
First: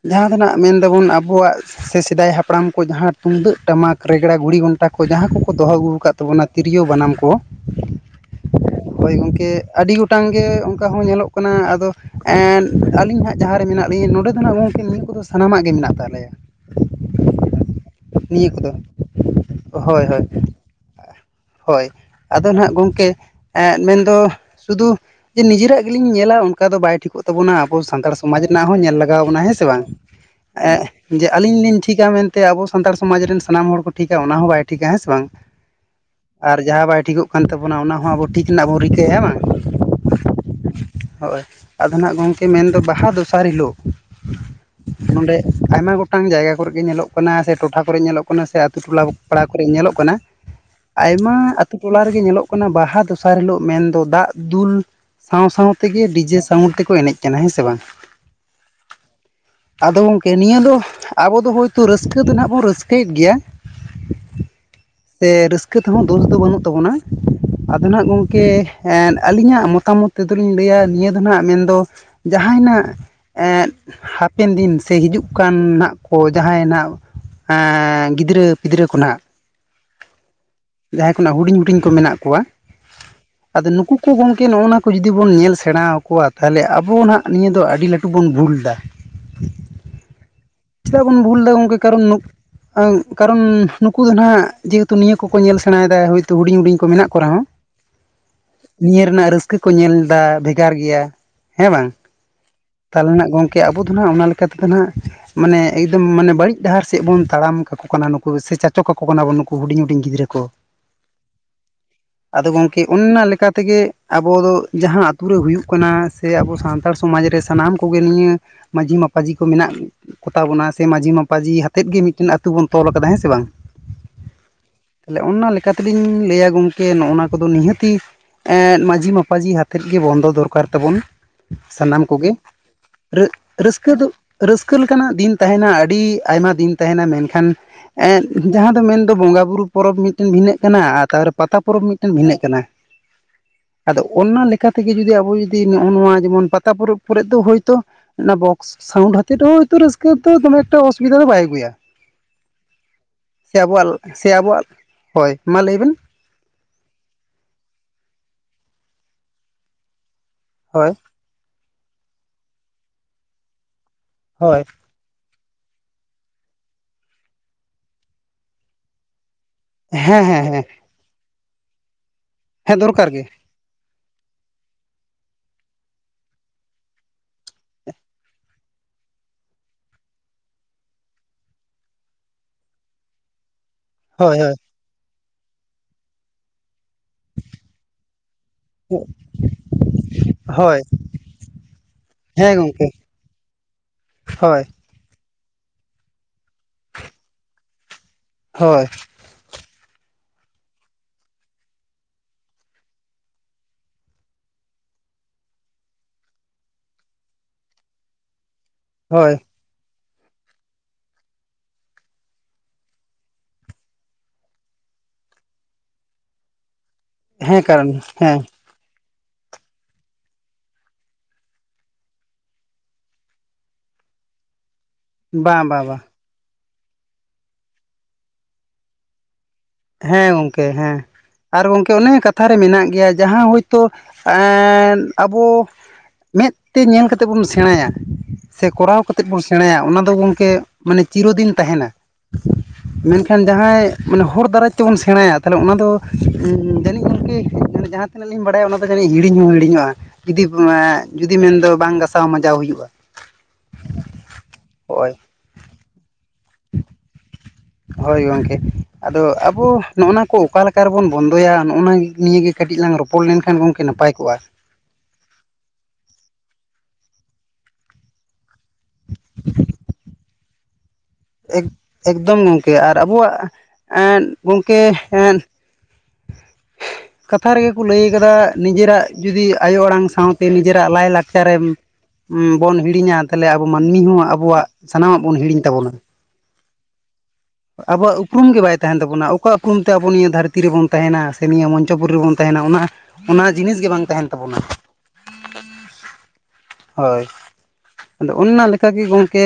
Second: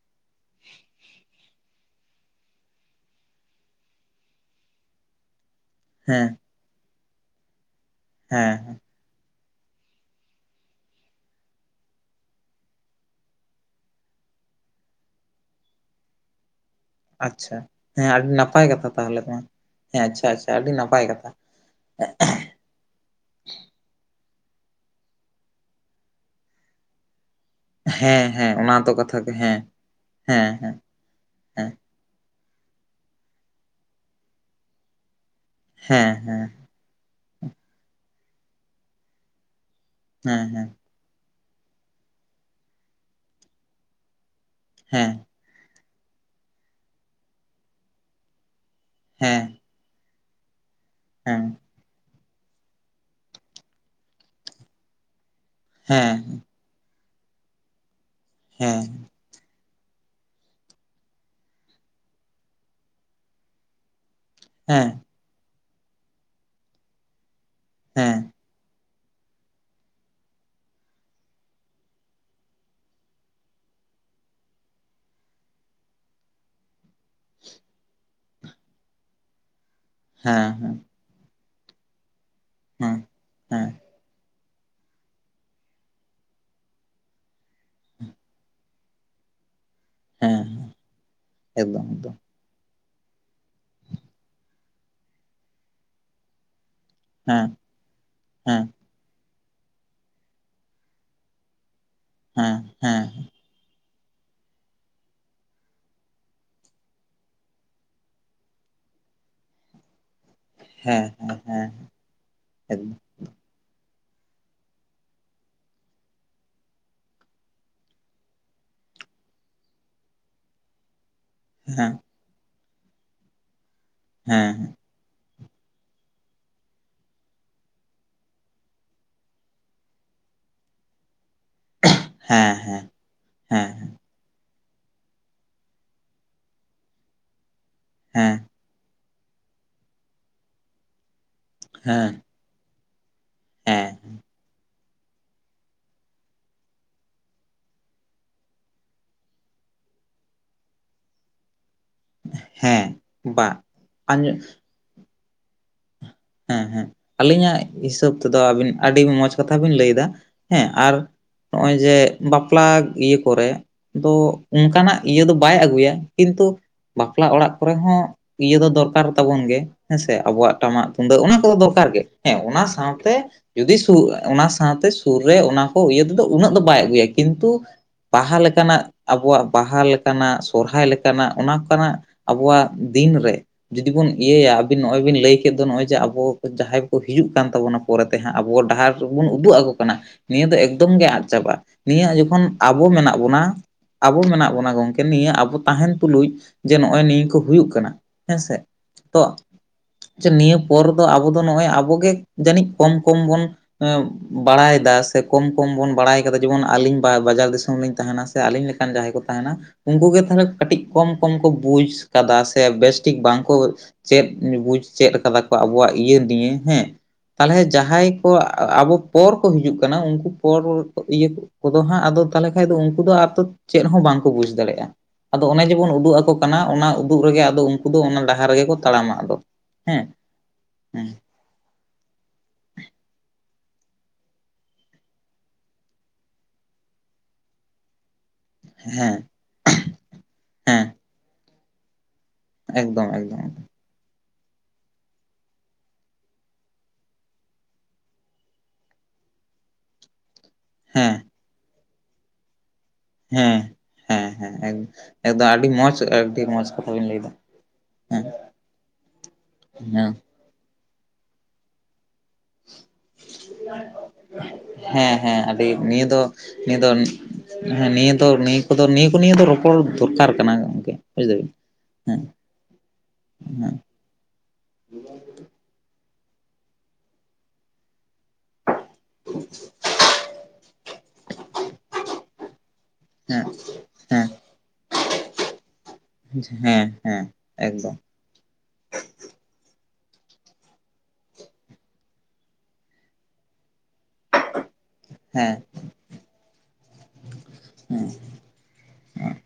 S2: ᱡᱟᱦᱟᱸ ᱫᱚᱱᱟᱦᱟᱜ ᱢᱮᱱ ᱮᱫᱟ ᱵᱚᱱ ᱟᱵᱚᱣᱟᱜ ᱥᱮ ᱥᱮᱫᱟᱭ ᱦᱟᱯᱲᱟᱢ ᱠᱚ ᱡᱟᱦᱟᱸ ᱛᱩᱢᱫᱟᱹᱜ ᱴᱟᱢᱟᱠ ᱨᱮᱜᱽᱲᱟ ᱜᱩᱲᱤ ᱜᱷᱚᱱᱴᱟ ᱠᱚ ᱡᱟᱦᱟᱸ ᱠᱚᱠᱚ ᱫᱚᱦᱚᱸ ᱟᱹᱜᱩ ᱟᱠᱟᱫ
S1: ᱦᱮᱸ
S2: ᱛᱟᱵᱚᱱᱟ ᱛᱤᱨᱭᱳᱣ ᱵᱟᱱᱟᱢ ᱠᱚ᱾
S1: ᱦᱮᱸ᱾
S2: ᱦᱳᱭ ᱜᱚᱝᱠᱮ ᱟᱹᱰᱤ ᱜᱚᱴᱟᱝ ᱜᱮ ᱚᱱᱠᱟ ᱦᱚᱸ ᱧᱮᱞᱚᱜ ᱠᱟᱱᱟ᱾ ᱮᱱ ᱟᱫᱚ ᱟᱹᱞᱤᱧ ᱦᱟᱸᱜ ᱡᱟᱦᱟᱸ ᱨᱮ ᱢᱮᱱᱟᱜ ᱞᱮᱤᱧᱟᱹ ᱱᱚᱸᱰᱮ ᱫᱚ ᱦᱟᱸᱜ ᱜᱚᱝᱠᱮ ᱱᱤᱭᱟᱹ ᱠᱚ ᱫᱚ ᱥᱟᱱᱟᱢᱟᱜ ᱜᱮ ᱢᱮᱱᱟᱜ ᱛᱟᱞᱮᱭᱟ᱾
S1: ᱟᱪᱪᱷᱟ ᱦᱮᱸ ᱟᱹᱰᱤ
S2: ᱱᱤᱭᱟᱹ
S1: ᱱᱟᱯᱟᱭ
S2: ᱠᱚᱫᱚ
S1: ᱠᱟᱛᱷᱟ ᱛᱟᱦᱚᱞᱮ ᱢᱟ ᱦᱮᱸ
S2: ᱦᱳᱭ ᱦᱳᱭ
S1: ᱟᱪᱪᱷᱟ ᱟᱪᱪᱷᱟ ᱟᱹᱰᱤ ᱱᱟᱯᱟᱭ ᱠᱟᱛᱷᱟ᱾
S2: ᱦᱳᱭ, ᱟᱫᱚ ᱱᱟᱦᱟᱸᱜ ᱜᱚᱝᱠᱮ ᱮᱜ ᱢᱮᱱᱫᱚ ᱥᱩᱫᱷᱩ ᱡᱮ ᱱᱤᱡᱮᱨᱟᱜ ᱜᱮ ᱞᱤᱧ ᱧᱮᱞᱟ ᱚᱱᱠᱟ ᱫᱚ ᱵᱟᱭ ᱴᱷᱤᱠᱚᱜ ᱛᱟᱵᱚᱱᱟ᱾ ᱟᱵᱚ ᱥᱟᱱᱛᱟᱲ
S1: ᱦᱮᱸ
S2: ᱥᱚᱢᱟᱡᱽ
S1: ᱦᱮᱸ
S2: ᱨᱮᱱᱟᱜ
S1: ᱚᱱᱟ
S2: ᱦᱚᱸ
S1: ᱛᱚ
S2: ᱧᱮᱞ
S1: ᱠᱟᱛᱷᱟ
S2: ᱞᱟᱜᱟᱣᱟ
S1: ᱜᱮ
S2: ᱵᱚᱱᱟ ᱦᱮᱸ ᱥᱮ ᱵᱟᱝ?
S1: ᱦᱮᱸ
S2: ᱡᱮ ᱟᱞᱤᱧ
S1: ᱦᱮᱸ
S2: ᱞᱤᱧ ᱴᱷᱤᱠ-ᱟ ᱢᱮᱱ ᱛᱮ ᱟᱵᱚ ᱥᱟᱱᱛᱟᱲ ᱥᱚᱢᱟᱡᱽ ᱨᱮᱱ ᱥᱟᱱᱟᱢ ᱦᱚᱲ ᱠᱚ ᱴᱷᱠ-ᱟ, ᱚᱱᱟ ᱦᱚᱸ ᱵᱟᱭ ᱴᱷᱤᱠ-ᱟ ᱦᱮᱸ ᱥᱮ ᱵᱟᱝ?
S1: ᱦᱮᱸ ᱦᱮᱸ᱾
S2: ᱟᱨ ᱡᱟᱦᱟᱸ ᱵᱟᱭ ᱴᱷᱤᱠᱚᱜ ᱠᱟᱱ ᱛᱟᱵᱚᱱᱟ ᱚᱱᱟ ᱦᱚᱸ ᱟᱵᱚ ᱴᱷᱤᱠ ᱨᱮᱱᱟᱜ ᱵᱚᱱ ᱨᱤᱠᱟᱹᱭᱟ ᱦᱮ ᱵᱟᱝ᱾
S1: ᱦᱮᱸ ᱦᱮᱸ᱾
S2: ᱦᱳᱭ, ᱟᱫᱚ ᱦᱟᱸᱜ ᱜᱚᱝᱠᱮ ᱢᱮᱱ ᱫᱚ ᱵᱟᱦᱟ ᱫᱚᱥᱟᱨ ᱦᱤᱞᱳᱜ
S1: ᱦᱮᱸ᱾
S2: ᱱᱚᱸᱰᱮ ᱟᱭᱢᱟ ᱜᱚᱴᱟᱝ ᱡᱟᱭᱜᱟ ᱠᱚᱨᱮ ᱜᱮ ᱧᱮᱞᱚᱜ ᱠᱟᱱᱟ, ᱥᱮ ᱴᱚᱴᱷᱟ ᱠᱚᱨᱮ ᱧᱮᱞᱚᱜ ᱠᱟᱱᱟ ᱚᱱᱟ ᱥᱮ ᱟᱛᱳ ᱴᱚᱞᱟ
S1: ᱦᱮᱸ
S2: ᱯᱟᱲᱟ
S1: ᱦᱮᱸ
S2: ᱠᱚᱨᱮ ᱧᱮᱞᱚᱜ ᱠᱟᱱᱟ
S1: ᱦᱮᱸ
S2: ᱟᱭᱢᱟ ᱟᱛᱳ ᱴᱚᱞᱟ ᱨᱮ ᱜᱮ ᱧᱮᱞᱚᱜ ᱠᱟᱱᱟ ᱵᱟᱦᱟ ᱫᱚᱥᱟᱨ ᱦᱤᱞᱚᱜ ᱢᱮᱱᱫᱚ ᱫᱟᱜ ᱫᱩᱞ ᱥᱟᱶ ᱥᱟᱶ ᱛᱮ ᱜᱮ
S1: ᱦᱮᱸ
S2: ᱰᱤᱡᱮ ᱥᱟᱣᱩᱱᱰ ᱛᱮ ᱠᱚ ᱮᱱᱮᱡ ᱠᱟᱱᱟ ᱦᱮᱸ ᱥᱮ ᱵᱟᱝ᱾
S1: ᱦᱮᱸ᱾
S2: ᱟᱫᱚ ᱜᱚᱝᱠᱮ ᱱᱤᱭᱟᱹ ᱫᱚ ᱟᱵᱚ ᱫᱚ ᱦᱳᱭᱛᱳ ᱨᱟᱹᱥᱠᱟᱹ ᱫᱚ ᱱᱟᱦᱟᱸᱜ ᱵᱚ ᱨᱟᱹᱥᱠᱟᱹᱭ ᱮᱫ ᱜᱮᱭᱟ
S1: ᱦᱮᱸ᱾
S2: ᱥᱮ ᱨᱟᱹᱥᱠᱟᱹ ᱛᱮᱦᱚᱸ ᱫᱳᱥ ᱫᱚ ᱵᱟᱹᱱᱩᱜ ᱛᱟᱵᱚᱱᱟ, ᱟᱫᱚ ᱦᱟᱸᱜ
S1: ᱦᱮᱸ
S2: ᱜᱚᱝᱠᱮ ᱮᱫ ᱟᱹᱞᱤᱧᱟᱜ ᱢᱚᱛᱟ ᱢᱚᱛ ᱛᱮ ᱫᱚ ᱞᱤᱧ ᱞᱟᱹᱭᱟ ᱱᱤᱭᱟᱹ ᱫᱚ ᱦᱟᱸᱜ ᱢᱮᱱᱫᱚ ᱡᱟᱦᱟᱭᱱᱟᱜ ᱮᱫ ᱦᱟᱯᱮᱱ ᱫᱤᱱ ᱥᱮ ᱦᱤᱡᱩᱜ ᱠᱟᱱ ᱦᱟᱸᱜ ᱠᱚ ᱡᱟᱦᱟᱸᱭ ᱱᱟᱜ ᱮ ᱜᱤᱫᱽᱨᱟᱹ ᱯᱤᱫᱽᱨᱟᱹ ᱠᱚᱱᱟᱜ
S1: ᱦᱮᱸ ᱦᱮᱸ᱾
S2: ᱡᱟᱦᱟᱸᱭ ᱠᱚᱱᱟᱜ ᱦᱩᱰᱤᱧ ᱦᱩᱰᱤᱧ ᱠᱚ ᱢᱮᱱᱟᱜ ᱠᱚᱣᱟ
S1: ᱦᱮᱸ
S2: ᱟᱫᱚ
S1: ᱦᱮᱸ
S2: ᱱᱩ ᱩᱱᱠᱩ ᱜᱚᱢᱠᱮ ᱱᱚᱜᱼᱱᱟ ᱠᱚ ᱡᱩᱫᱤ ᱵᱚᱱ ᱧᱮᱞ ᱥᱮᱸᱲᱟ ᱟᱠᱚᱣᱟ ᱛᱟᱦᱚᱞᱮ, ᱟᱵᱚ ᱱᱟᱦᱟᱜ ᱱᱤᱭᱟᱹ ᱫᱚ ᱟᱹᱰᱤ ᱞᱟᱹᱴᱩ ᱵᱚᱱ ᱵᱷᱩᱞ ᱫᱟ᱾
S1: ᱦᱮᱸ
S2: ᱪᱮᱫᱟᱜ ᱵᱚᱱ ᱵᱷᱩᱞ ᱫᱟ ᱜᱚᱢᱠᱮ
S1: ᱮᱠᱫᱚᱢ
S2: ᱠᱟᱨᱚᱱ
S1: ᱮᱠᱫᱚᱢ
S2: ᱮ ᱠᱟᱨᱚᱱ ᱱᱩᱠᱩ ᱫᱚ ᱱᱟᱦᱟᱜ ᱡᱮᱦᱮᱛᱩ ᱱᱤᱭᱟᱹ ᱠᱚᱠᱚ ᱧᱮᱞ ᱥᱮᱸᱲᱟᱭ ᱮᱫᱟ, ᱦᱭᱛᱳ ᱦᱩᱰᱤᱧ ᱦᱩᱰᱤᱧ ᱠᱚ ᱢᱮᱱᱟᱜ ᱠᱚ ᱠᱚᱨᱮ ᱦᱚᱸ
S1: ᱦᱮᱸ ᱦᱮᱸ
S2: ᱱᱤᱭᱟᱹ ᱨᱮᱱᱟᱜ ᱨᱟᱹᱥᱠᱟᱹ ᱠᱚ ᱧᱮᱞ ᱮᱫᱟ ᱵᱷᱮᱜᱟᱨ ᱜᱮᱭᱟ ᱦᱮᱸ ᱵᱟᱝ᱾
S1: ᱦᱮᱸ ᱦᱮᱸ
S2: ᱛᱟᱞᱦᱮ ᱱᱟᱜ ᱜᱚᱝᱠᱮ ᱟᱵᱚ ᱫᱚ ᱱᱟᱜ ᱚᱱᱟ ᱞᱮᱠᱟ ᱛᱮ ᱫᱚ ᱱᱟᱜ ᱢᱟᱱᱮ ᱮᱠᱫᱚᱢ ᱢᱟᱱᱮ ᱵᱟᱹᱲᱤᱡ ᱰᱟᱦᱟᱨ ᱥᱮᱫ ᱵᱚᱱ ᱛᱟᱲᱟᱢ ᱠᱟᱠᱚ ᱠᱟᱱᱟ ᱱᱩᱠᱩ, ᱥᱮ ᱪᱟᱪᱚ ᱠᱟᱠᱚ ᱠᱟᱱᱟᱵᱚᱱ ᱱᱩᱠᱩ ᱦᱩᱰᱤᱧ ᱦᱩᱰᱤᱧ ᱜᱤᱫᱽᱨᱟᱹ ᱠᱚ᱾ ᱠᱚ
S1: ᱦᱮᱸ ᱦᱮᱸ ᱦᱮᱸ
S2: ᱟᱫᱚ ᱜᱚᱝᱠᱮ
S1: ᱮᱠᱫᱚᱢ
S2: ᱚᱱᱱᱟ ᱞᱮᱠᱟ ᱛᱮ ᱜᱮ ᱟᱵᱚ ᱫᱚ ᱡᱟᱦᱟᱸ ᱟᱛᱩ ᱨᱮ ᱦᱩᱭᱩᱜ ᱠᱟᱱᱟ, ᱥᱮ ᱟᱵᱚ ᱥᱟᱱᱛᱟᱲ ᱥᱚᱢᱟᱡᱽ ᱨᱮ ᱥᱟᱱᱟᱢ ᱠᱚ ᱜᱮ ᱱᱤᱭᱟᱹ ᱢᱟᱹᱡᱷᱤ ᱢᱟᱯᱟᱡᱷᱤ ᱠᱚ ᱢᱮᱱᱟᱜ ᱠᱚᱛᱟ ᱵᱚᱱᱟ ᱥᱮ ᱢᱟᱡᱷᱤ ᱢᱟᱯᱟ ᱯᱟᱹᱡᱤ ᱦᱟᱛᱮᱫ
S1: ᱦᱮᱸ
S2: ᱜᱮ ᱢᱤᱫᱴᱮᱱ ᱟᱹᱛᱩ ᱵᱚᱱ ᱛᱚᱞ ᱟᱠᱟᱫᱟ ᱦᱮᱸ ᱥᱮ ᱵᱟᱝ᱾
S1: ᱦᱮᱸ᱾
S2: ᱛᱟᱦᱚᱞᱮ ᱚᱱᱟ ᱞᱮᱠᱟ ᱛᱮᱞᱤᱧ ᱞᱟᱹᱭᱟ ᱜᱚᱢᱠᱮ ᱱᱚᱜᱼᱱᱟ ᱠᱚᱫᱚ ᱱᱤᱦᱟᱹᱛᱤ ᱮᱜ ᱢᱟᱟᱹᱡᱷᱤ ᱢᱟᱯᱟᱡᱷᱤ ᱦᱟᱛᱮᱫ ᱜᱮ ᱵᱚᱱᱫᱚ ᱫᱚᱨᱠᱟᱨ ᱛᱟᱵᱚᱱ ᱥᱟᱱᱟᱢ
S1: ᱦᱮᱸ
S2: ᱠᱚᱜᱮ᱾
S1: ᱦᱮᱸ ᱦᱮᱸ
S2: ᱨᱟᱹ ᱨᱟᱹᱥᱠᱟᱹ
S1: ᱦᱮᱸ
S2: ᱫᱚ ᱨᱟᱹᱥᱠᱟᱹ ᱞᱮᱠᱟᱱᱟᱜ ᱫᱤᱱ ᱛᱟᱦᱮᱸᱱᱟ ᱟᱹᱰᱤ ᱟᱭᱢᱟ ᱫᱤᱱ ᱛᱟᱦᱮᱸᱱᱟ᱾ ᱢᱮᱱ ᱠᱷᱟᱱ ᱮᱫ ᱡᱟᱦᱟᱸ ᱫᱚ ᱢᱮᱱᱫᱚ ᱵᱚᱸᱜᱟ ᱵᱩᱨᱩ ᱯᱚᱨᱚᱵᱽ ᱢᱤᱫᱴᱮᱱ ᱵᱷᱤᱱᱟᱹᱜ ᱠᱟᱱᱟ ᱛᱟᱯᱚᱨᱮ ᱯᱟᱛᱟ ᱯᱚᱨᱚᱵᱽ
S1: ᱦᱮᱸ
S2: ᱢᱤᱫᱴᱮᱱ
S1: ᱦᱮᱸ
S2: ᱵᱷᱤᱱᱟᱹᱜ ᱠᱟᱱᱟ
S1: ᱦᱮᱸ
S2: ᱟᱫᱚ ᱚᱱᱟ ᱠᱟ ᱛᱮᱜᱮ ᱡᱩᱫᱤ ᱟᱵᱚ ᱡᱩᱫᱤ ᱱᱚᱜᱼᱚ ᱱᱚᱣᱟ ᱡᱮᱢᱚᱱ ᱯᱟᱛᱟ ᱯᱚᱨᱚᱵ ᱠᱚᱨᱮ ᱫᱚ ᱦᱚᱭᱛᱳ ᱚᱱᱟ ᱵᱚᱠᱥ᱾ ᱥᱟᱣᱩᱱᱰ ᱦᱟᱹᱛᱤᱨ ᱦᱚ ᱦᱚᱭᱛᱚ ᱨᱟᱹᱥᱠᱟᱹ ᱫᱚᱢᱮ ᱮᱠᱴᱟ ᱚᱥᱩᱵᱤᱫᱷᱟ ᱫᱚ ᱵᱟᱭ ᱟᱹᱜᱩᱭᱟ ᱾
S1: ᱦᱮᱸ
S2: ᱥᱮ
S1: ᱵᱟ
S2: ᱟᱵᱚᱣᱟᱜ ᱥᱮ
S1: ᱟᱸᱡᱚ
S2: ᱟᱵᱚᱣᱟᱜ ᱦᱳᱭ ᱢᱟ ᱞᱟᱹᱭ ᱵᱤᱱ ᱾
S1: ᱦᱮᱸ ᱦᱮᱸ ᱟᱹᱞᱤᱧᱟᱜ ᱦᱤᱥᱟᱹᱵ ᱛᱮᱫᱚ ᱟᱵᱤᱱ ᱟᱹᱰᱤ ᱢᱚᱸᱡᱽ ᱠᱟᱛᱷᱟ ᱵᱤᱱ ᱞᱟᱹᱭᱫᱟ ᱾ ᱦᱮᱸ
S2: ᱦᱳᱭ
S1: ᱟᱨ ᱱᱚᱜᱼᱚᱭ ᱡᱮ ᱵᱟᱯᱞᱟ ᱤᱭᱟᱹ ᱠᱚᱨᱮ ᱫᱚ
S2: ᱦᱳᱭ
S1: ᱚᱱᱠᱟᱱᱟᱜ ᱤᱭᱟᱹ ᱫᱚ ᱵᱟᱭ ᱟᱹᱜᱩᱭᱟ ᱠᱤᱱᱛᱩ ᱵᱟᱯᱞᱟ ᱚᱲᱟᱜ ᱠᱚᱨᱮ ᱦᱚᱸ ᱤᱭᱟᱹ ᱫᱚ ᱫᱚᱨᱠᱟᱨ ᱛᱟᱵᱚᱱ ᱜᱮ ᱾ ᱦᱮᱸᱥᱮ
S2: ᱦᱮᱸ ᱦᱮᱸ
S1: ᱟᱵᱚᱣᱟᱜ
S2: ᱦᱮᱸ
S1: ᱴᱟᱢᱟᱠ ᱛᱩᱢᱫᱟᱜ ᱚᱱᱟ ᱠᱚᱫᱚ ᱫᱚᱨᱠᱟᱨ ᱜᱮ, ᱦᱮᱸ ᱚᱱᱟ
S2: ᱫᱚᱨᱠᱟᱨ ᱜᱮ
S1: ᱥᱟᱶᱛᱮ ᱡᱩᱫᱤ ᱥᱩ ᱚᱱᱟ ᱥᱟᱶᱛᱮ ᱥᱩᱨ ᱨᱮ ᱚᱱᱟ ᱠᱚ ᱤᱭᱟᱹ ᱛᱮᱫᱚ ᱩᱱᱟᱹᱜ ᱫᱚ ᱵᱟᱭ ᱟᱹᱜᱩᱭᱟ ᱠᱤᱱᱛᱩ ᱵᱟᱦᱟ ᱞᱮᱠᱟᱱᱟᱜ ᱟᱵᱚᱣᱟᱜ ᱵᱟᱦᱟ ᱞᱮᱠᱟᱱᱟᱜ ᱥᱚᱨᱦᱟᱭ ᱞᱮᱠᱟᱱᱟᱜ ᱚᱱᱟᱠᱟᱱᱟᱜ ᱟᱵᱚᱣᱟᱜ ᱫᱤᱱᱨᱮ ᱡᱩᱫᱤ ᱵᱚᱱ
S2: ᱦᱳᱭ
S1: ᱤᱭᱟᱹᱭᱟ ᱟᱵᱤᱱ ᱱᱚᱜ-ᱚᱭ ᱵᱤᱱ ᱞᱟᱹᱭ ᱠᱮᱫ ᱫᱚ ᱱᱚᱜᱼᱚᱭ ᱡᱮ ᱟᱵᱚ ᱠᱚ ᱡᱟᱦᱟᱸᱭ ᱠᱚ ᱦᱤᱡᱩᱜ ᱠᱟᱱ ᱛᱟᱵᱚᱱᱟ ᱯᱚᱨᱮᱛᱮ ᱦᱟᱸᱜ ᱟᱵᱚ ᱰᱟᱦᱟᱨ
S2: ᱦᱳᱭ
S1: ᱵᱚᱱ ᱩᱫᱩᱜ ᱟᱠᱚ ᱠᱟᱱᱟ ᱱᱤᱭᱟᱹ ᱫᱚ
S2: ᱦᱳᱭ
S1: ᱮᱠᱫᱚᱢ ᱜᱮ ᱟᱫ ᱪᱟᱵᱟᱜᱼᱟ, ᱱᱤᱭᱟᱹ ᱡᱚᱠᱷᱚᱱ
S2: ᱦᱮᱸ
S1: ᱟᱵᱚ
S2: ᱜᱚᱢᱠᱮ
S1: ᱢᱮᱱᱟᱜ ᱵᱚᱱᱟ ᱟᱵᱚ ᱢᱮᱱᱟᱜ
S2: ᱦᱳᱭ
S1: ᱵᱚᱱᱟ ᱜᱚᱢᱠᱮ ᱱᱤᱭᱟᱹ ᱟᱵᱚ ᱛᱟᱦᱮᱱ ᱛᱩᱞᱩᱡ ᱡᱮ ᱱᱚᱜᱼᱚᱭ ᱱᱤᱭᱟᱹ ᱠᱚ ᱦᱩᱭᱩᱜ ᱠᱟᱱᱟ ᱦᱮᱸᱥᱮ
S2: ᱦᱳᱭ
S1: ᱛᱚ ᱥᱮ ᱱᱤᱭᱟᱹ ᱯᱚᱨ ᱫᱚ ᱟᱵᱚ ᱫᱚ ᱱᱚᱜᱼᱚᱭ ᱟᱵᱚᱜᱮ ᱡᱟᱹᱱᱤᱡ ᱠᱚᱢ ᱠᱚᱢ ᱵᱚᱱ ᱵᱟᱲᱟᱭᱮᱫᱟ ᱥᱮ ᱠᱚᱢ ᱠᱚᱢ ᱵᱚᱱ ᱵᱟᱲᱟᱭ ᱠᱟᱫᱟ, ᱡᱮᱢᱚᱱ ᱟᱹᱞᱤᱧ ᱵᱟ ᱵᱟᱡᱟᱨ ᱫᱤᱥᱚᱢ ᱨᱮᱞᱤᱧ ᱛᱟᱦᱮᱱᱟ ᱥᱮ ᱟᱹᱞᱤᱧ ᱞᱮᱠᱟᱱ ᱡᱟᱦᱟᱸᱭ ᱠᱚ
S2: ᱦᱳᱭ
S1: ᱛᱟᱦᱮᱱᱟ ᱩᱱᱠᱩ ᱜᱮ ᱛᱟᱦᱞᱮ ᱠᱟᱹᱴᱤᱡ ᱠᱚᱢ ᱠᱚᱢ ᱠᱚ ᱵᱩᱡ ᱠᱟᱫᱟ ᱥᱮ ᱵᱮᱥᱴᱷᱤᱠ ᱵᱟᱝᱠᱚ ᱪᱮᱫ ᱵᱩᱡᱽ ᱪᱮᱫ ᱠᱟᱫᱟ ᱠᱚ ᱟᱵᱚᱣᱟᱜ ᱤᱭᱟᱹ ᱱᱤᱭᱮ ᱦᱮᱸ,
S2: ᱦᱮᱸ
S1: ᱛᱟᱦᱚᱞᱮ
S2: ᱠᱟᱨᱚᱱ
S1: ᱡᱟᱦᱟᱸᱭ ᱠᱚ
S2: ᱦᱮᱸ
S1: ᱟᱵᱚ ᱯᱚᱨ ᱠᱚ ᱦᱤᱡᱩᱜ ᱠᱟᱱᱟ ᱩᱱᱠᱩ ᱯᱚᱨ ᱤᱭᱟᱹ ᱠᱚᱫᱚ ᱦᱟᱸᱜ ᱟᱫᱚ ᱛᱟᱦᱚᱞᱮ ᱠᱷᱟᱡ ᱫᱚ ᱩᱱᱠᱩ ᱫᱚ ᱟᱨ ᱛᱚ ᱪᱮᱫ ᱦᱚᱸ ᱵᱟᱝᱠᱚ ᱵᱩᱡᱽ ᱫᱟᱲᱮᱜᱼᱟ ᱾ ᱟᱫᱚ ᱚᱱᱮ
S2: ᱵᱟᱝ ᱵᱟᱝ
S1: ᱡᱮᱵᱚᱱ
S2: ᱵᱟᱝ
S1: ᱩᱫᱩᱜ ᱟᱠᱚ ᱠᱟᱱᱟ ᱚᱱᱟ ᱩᱫᱩᱜ ᱨᱮᱜᱮ ᱟᱫᱚ ᱩᱱᱠᱩ ᱫᱚ ᱚᱱᱟ ᱰᱟᱦᱟᱨ ᱨᱮᱜᱮ ᱠᱚ ᱛᱟᱲᱟᱢᱟ ᱟᱫᱚ ᱦᱮᱸ ᱾
S2: ᱦᱮᱸ ᱜᱚᱝᱠᱮ ᱦᱮᱸ ᱟᱨ ᱜᱚᱝᱠᱮ ᱚᱱᱮ ᱠᱟᱛᱷᱟ ᱨᱮ ᱢᱮᱱᱟᱜ ᱜᱮᱭᱟ ᱡᱟᱦᱟᱸ ᱦᱳᱭ ᱛᱳ ᱮᱸᱫ ᱟᱵᱚ ᱢᱮᱫ ᱛᱮ ᱧᱮᱞ ᱠᱟᱛᱮᱫ ᱵᱚᱱ ᱥᱮᱬᱟᱭᱟ ᱥᱮ ᱠᱚᱨᱟᱣ
S1: ᱦᱮᱸ
S2: ᱠᱟᱛᱮᱫ ᱵᱚᱱ ᱥᱮᱬᱟᱭᱟ ᱚᱱᱟ ᱫᱚ ᱜᱚᱢᱠᱮ
S1: ᱦᱮᱸ
S2: ᱢᱟᱱᱮ ᱪᱤᱨᱚᱫᱤᱱ ᱛᱟᱦᱮᱱᱟ
S1: ᱮᱠᱫᱚᱢ ᱮᱠᱫᱚᱢ
S2: ᱢᱮᱱᱠᱷᱟᱱ ᱡᱟᱦᱟᱸᱭ ᱢᱟᱱᱮ ᱦᱚᱲ ᱫᱟᱨᱟᱭ ᱛᱮᱵᱚᱱ ᱥᱮᱬᱟᱭᱟ ᱛᱟᱦᱚᱞᱮ ᱚᱱᱟ ᱫᱚ ᱡᱟᱹᱱᱤᱡ ᱜᱚᱝᱠᱮ ᱢᱟᱱᱮ ᱡᱟᱦᱟᱸ ᱛᱤᱱᱟᱹᱜ ᱞᱤᱧ ᱵᱟᱲᱟᱭᱟ ᱚᱱᱟ ᱫᱚ ᱦᱤᱲᱤᱧ ᱦᱚᱸ ᱦᱤᱲᱤᱧᱚᱜᱼᱟ ᱡᱩᱫᱤ
S1: ᱦᱮᱸ
S2: ᱡᱩᱫᱤ ᱢᱮᱱ ᱫᱚ ᱵᱟᱝ ᱜᱟᱥᱟᱣ ᱢᱟᱡᱟᱣ ᱦᱩᱭᱩᱜᱼᱟ ᱾
S1: ᱦᱮᱸ ᱦᱮᱸ ᱦᱮᱸ ᱮᱠ ᱮᱠᱫᱚᱢ ᱟᱹᱰᱤ ᱢᱚᱸᱡᱽ ᱟᱹᱰᱤ ᱢᱚᱸᱡᱽ ᱠᱟᱛᱷᱟ ᱵᱤᱱ ᱞᱟᱹᱭ ᱮᱫᱟ ᱾
S2: ᱦᱳᱭ ᱜᱚᱝᱠᱮ ᱟᱫᱚ ᱟᱵᱚ
S1: ᱦᱮᱸ
S2: ᱱᱚᱜᱼᱱᱟ ᱠᱚ ᱚᱠᱟ ᱞᱮᱠᱟ ᱨᱮᱵᱚᱱ ᱵᱚᱱᱫᱚᱭᱟ ᱱᱚᱜᱼᱱᱟ ᱱᱤᱭᱟᱹᱜᱮ ᱠᱟᱹᱴᱤᱡ ᱞᱟᱝ ᱨᱚᱯᱚᱲ ᱞᱮᱱᱠᱷᱟᱱ ᱜᱚᱝᱠᱮ ᱱᱟᱯᱟᱭ ᱠᱚᱜᱼᱟ ᱾
S1: ᱦᱮᱸ ᱦᱮᱸ ᱟᱹᱰᱤ ᱱᱤᱭᱟᱹ ᱫᱚ ᱱᱤᱭᱟᱹ ᱫᱚ ᱱᱤᱭᱟᱹ ᱫᱚ ᱠᱚᱫᱚ ᱱᱤᱭᱟᱹ ᱠᱚ ᱱᱤᱭᱮ ᱫᱚ ᱨᱚᱯᱚᱲ ᱫᱚᱨᱠᱟᱨ ᱠᱟᱱᱟ ᱜᱚᱝᱠᱮ ᱾
S2: ᱮᱠ ᱮᱠᱫᱚᱢ ᱜᱚᱝᱠᱮ ᱟᱨ ᱟᱵᱚᱣᱟᱜ
S1: ᱦᱮᱸ
S2: ᱮᱸᱫ ᱜᱚᱝᱠᱮ ᱮᱸᱫ ᱠᱟᱛᱷᱟ ᱨᱮᱜᱮ ᱠᱚ ᱞᱟᱹᱭ ᱠᱟᱫᱟ, ᱱᱤᱡᱮᱨᱟᱜ ᱡᱩᱫᱤ ᱟᱭᱳ ᱟᱲᱟᱝ ᱥᱟᱶᱛᱮ ᱱᱤᱡᱮᱨᱟᱜ ᱞᱟᱭᱼᱞᱟᱠᱪᱟᱨᱮᱢ ᱵᱚᱱ ᱦᱤᱲᱤᱧᱟ
S1: ᱦᱮᱸ
S2: ᱛᱟᱦᱞᱮ ᱟᱵᱚ ᱢᱟᱹᱱᱢᱤ ᱦᱚᱸ
S1: ᱦᱮᱸ
S2: ᱟᱵᱩᱣᱟᱜ ᱥᱟᱱᱟᱢᱟᱜ ᱵᱚᱱ ᱦᱤᱲᱤᱧ ᱛᱟᱵᱚᱱᱟ ᱾
S1: [UNINTELLIGIBLE] ᱦᱮᱸ ᱾ ᱦᱮᱸ ᱮᱠᱫᱚᱢ ᱾
S2: ᱩᱯᱩᱨᱩᱢ ᱜᱮ ᱵᱟᱭ ᱛᱟᱦᱮ ᱛᱟᱵᱚᱱᱟ ᱾ ᱚᱠᱟ ᱩᱯᱩᱨᱩᱢ ᱛᱮ ᱟᱵ ᱱ ᱫᱷᱟᱹᱨᱛᱤ ᱨᱮᱵᱚᱱ ᱛᱟᱦᱮᱱᱟ ᱥᱮ ᱱᱤᱭᱟᱹ ᱢᱚᱧᱪᱚ ᱯᱩᱨᱤ ᱨᱮᱵᱚᱱ ᱛᱟᱦᱮᱱᱟ ᱚᱱᱟ, ᱚᱱᱟ ᱡᱤᱱᱤᱥ ᱜᱮ ᱵᱟᱝ ᱛᱟᱦᱮᱱ ᱛᱟᱵᱚᱱᱟ ᱾
S1: ᱦᱮᱸ ᱾
S2: ᱦᱳᱭ, ᱟᱫᱚ ᱚᱱᱱᱟ ᱞᱮᱠᱟ ᱜᱮ ᱜᱚᱝᱠᱮ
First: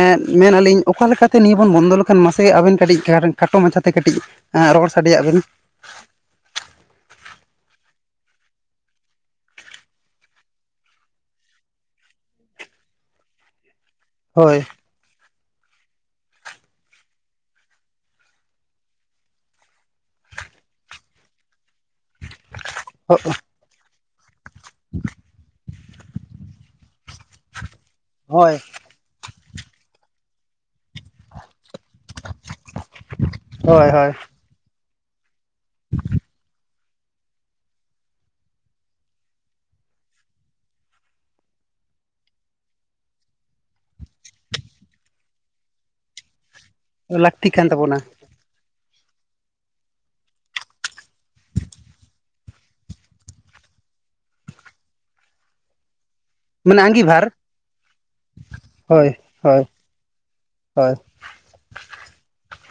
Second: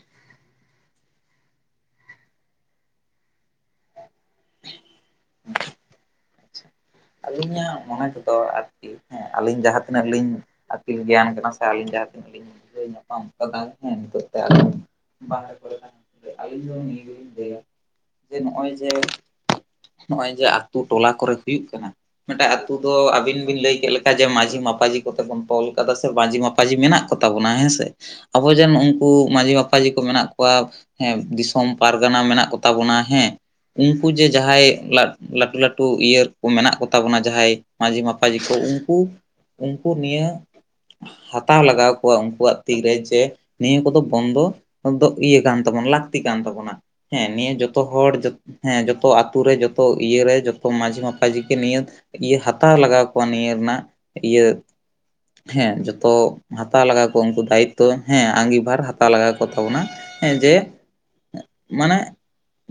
S2: ᱮᱸᱫ ᱢᱮᱱ ᱟᱞᱤᱧ ᱚᱠᱟ ᱞᱮᱠᱟᱛᱮ ᱱᱤᱭᱟᱹ ᱵᱚᱱ ᱵᱚᱱᱫᱚ ᱞᱮᱠᱷᱟᱱ ᱢᱟᱥᱮ ᱟᱵᱮᱱ ᱠᱟᱹᱴᱤᱡ ᱠᱷᱟᱴ ᱠᱷᱟᱴᱚ ᱢᱟᱪᱷᱟᱛᱮ ᱠᱟᱹᱴᱤᱡ ᱮᱸᱜ ᱨᱚᱲ ᱥᱟᱰᱮᱭᱟᱜ ᱵᱮᱱ ᱾
S1: ᱟᱞᱤᱧᱟᱜ ᱢᱚᱱᱮ ᱛᱮᱫᱚ ᱟᱨᱠᱤ ᱦᱮᱸ ᱟᱹᱞᱤᱧ ᱡᱟᱦᱟᱸ ᱛᱤᱱᱟᱹᱜ ᱞᱤᱧ ᱟᱹᱠᱤᱞ ᱜᱮᱭᱟᱱ ᱠᱟᱱᱟ ᱥᱮ ᱟᱹᱞᱤᱧ ᱡᱟᱦᱟᱸ ᱛᱤᱱᱟᱹᱜ ᱞᱤᱧ [UNINTELLIGIBLE] ᱱᱟᱯᱟᱢ [UNINTELLIGIBLE] ᱦᱮᱸ ᱱᱤᱛᱳᱜ ᱛᱮ
S2: ᱦᱳᱭ
S1: ᱟᱞᱤᱧ ᱵᱟᱦᱨᱮ ᱠᱚᱨᱮᱱᱟᱜ ᱟᱹᱞᱤᱧ ᱫᱚ ᱱᱤᱭᱟᱹ ᱜᱮᱞᱤᱧ ᱞᱟᱹᱭᱟ ᱡᱮ ᱱᱚᱸᱜᱼᱚᱭ ᱡᱮ ᱱᱚᱸᱜᱼᱚᱭ ᱡᱮ ᱟᱛᱳ ᱴᱚᱞᱟ ᱠᱚᱨᱮ ᱦᱩᱭᱩᱜ ᱠᱟᱱᱟ ᱢᱮᱴᱮᱜ ᱟᱛᱩ ᱫᱚ ᱟᱵᱤᱱ ᱵᱤᱱ ᱞᱮᱭ ᱠᱮᱜ ᱞᱮᱠᱟ ᱡᱮ ᱢᱟᱺᱡᱷᱤ ᱢᱟᱯᱟᱡᱷᱤ ᱠᱚᱛᱮ ᱵᱚᱱ ᱛᱚᱞ ᱠᱟᱫᱟ ᱥᱮ ᱢᱟᱺᱡᱷᱤ ᱢᱟᱯᱟᱡᱷᱤ ᱢᱮᱱᱟᱜ ᱠᱚᱛᱟ ᱵᱚᱱᱟ ᱦᱮᱸᱥᱮ ᱟᱵᱚ
S2: ᱦᱳᱭ
S1: ᱡᱮ ᱱᱩᱝᱠᱩ ᱢᱟᱺᱡᱷᱤ ᱢᱟ ᱡᱷᱤ ᱠᱚ ᱢᱮᱱᱟᱜ ᱠᱚᱣᱟ ᱦᱮ ᱫᱤᱥᱚᱢ ᱯᱟᱨᱜᱟᱱᱟ ᱢᱮᱱᱟᱜ ᱠᱚᱛᱟ ᱵᱚᱱᱟ ᱦᱮᱸ
S2: ᱦᱳᱭ
S1: ᱩᱝᱠᱩ
S2: ᱦᱳᱭ
S1: ᱡᱮ ᱡᱟᱸᱦᱟᱸᱭ ᱞᱟ ᱞᱟᱹᱴᱷᱩ ᱞᱟᱹᱴᱷᱩ ᱤᱭᱟᱹ ᱠᱚ ᱢᱮᱱᱟᱜ ᱠᱚ ᱛᱟᱵᱚᱱᱟ ᱡᱟᱸᱦᱟᱸᱭ ᱢᱟᱹᱡᱷᱤ ᱢᱟᱯᱟᱡᱷᱤ ᱠᱚ ᱩᱝᱠᱩ ᱩᱝᱠᱩ ᱱᱤᱭᱟᱹ ᱦᱟᱛᱟᱣ ᱞᱟᱜᱟᱣ ᱠᱚᱣᱟ ᱩᱱᱠᱩᱣᱟᱜ ᱛᱤᱨᱮ ᱡᱮ ᱱᱤᱭᱟᱹ ᱠᱚᱫᱚ ᱵᱚᱱᱫᱚ ᱫᱚ ᱤᱭᱟᱹ ᱠᱟᱱ ᱛᱟᱵᱚᱱ ᱞᱟᱹᱠᱛᱤ ᱠᱟᱱ ᱛᱟᱵᱚᱱᱟ ᱦᱮᱸ
S2: ᱞᱟᱹᱠᱛᱤ
S1: ᱱᱤᱭᱟᱹ
S2: ᱠᱟᱱ
S1: ᱡᱚᱛᱚ
S2: ᱛᱟᱵᱚᱱᱟ
S1: ᱦᱚᱲ ᱡᱚ ᱦᱮᱸ ᱡᱚᱛᱚ ᱟᱛᱩ ᱨᱮ ᱡᱚᱛᱚ ᱤᱭᱟᱹᱨᱮ ᱡᱚᱛᱚ ᱢᱟᱹᱡᱷᱤ ᱢᱟᱯᱟᱡᱷᱤ ᱱᱤᱭᱟᱹ ᱤᱭᱟᱹ ᱦᱟᱛᱟᱣ ᱞᱟᱜᱟᱣ ᱠᱚᱣᱟ ᱱᱤᱭᱟᱹ ᱱᱟᱜ ᱤᱭᱟᱹ ᱦᱮᱸ ᱡᱚᱛᱚ ᱦᱟᱛᱟ
S2: ᱢᱟᱱᱮ
S1: ᱞᱟᱜᱟᱶ ᱠᱚ
S2: ᱟᱸᱜᱤᱵᱷᱟᱨ
S1: ᱩᱱᱠᱩ ᱫᱟᱭᱤᱛᱛᱚ ᱦᱮᱸ ᱟᱸᱜᱤᱵᱷᱟᱨ ᱦᱟᱛᱟ
S2: ᱦᱳᱭ
S1: ᱞᱟᱜᱟᱣ ᱠᱚ
S2: ᱦᱳᱭ
S1: ᱛᱟᱵᱚᱱᱟ ᱦᱮᱸ ᱡᱮ
S2: ᱦᱳᱭ
S1: ᱢᱟᱱᱮ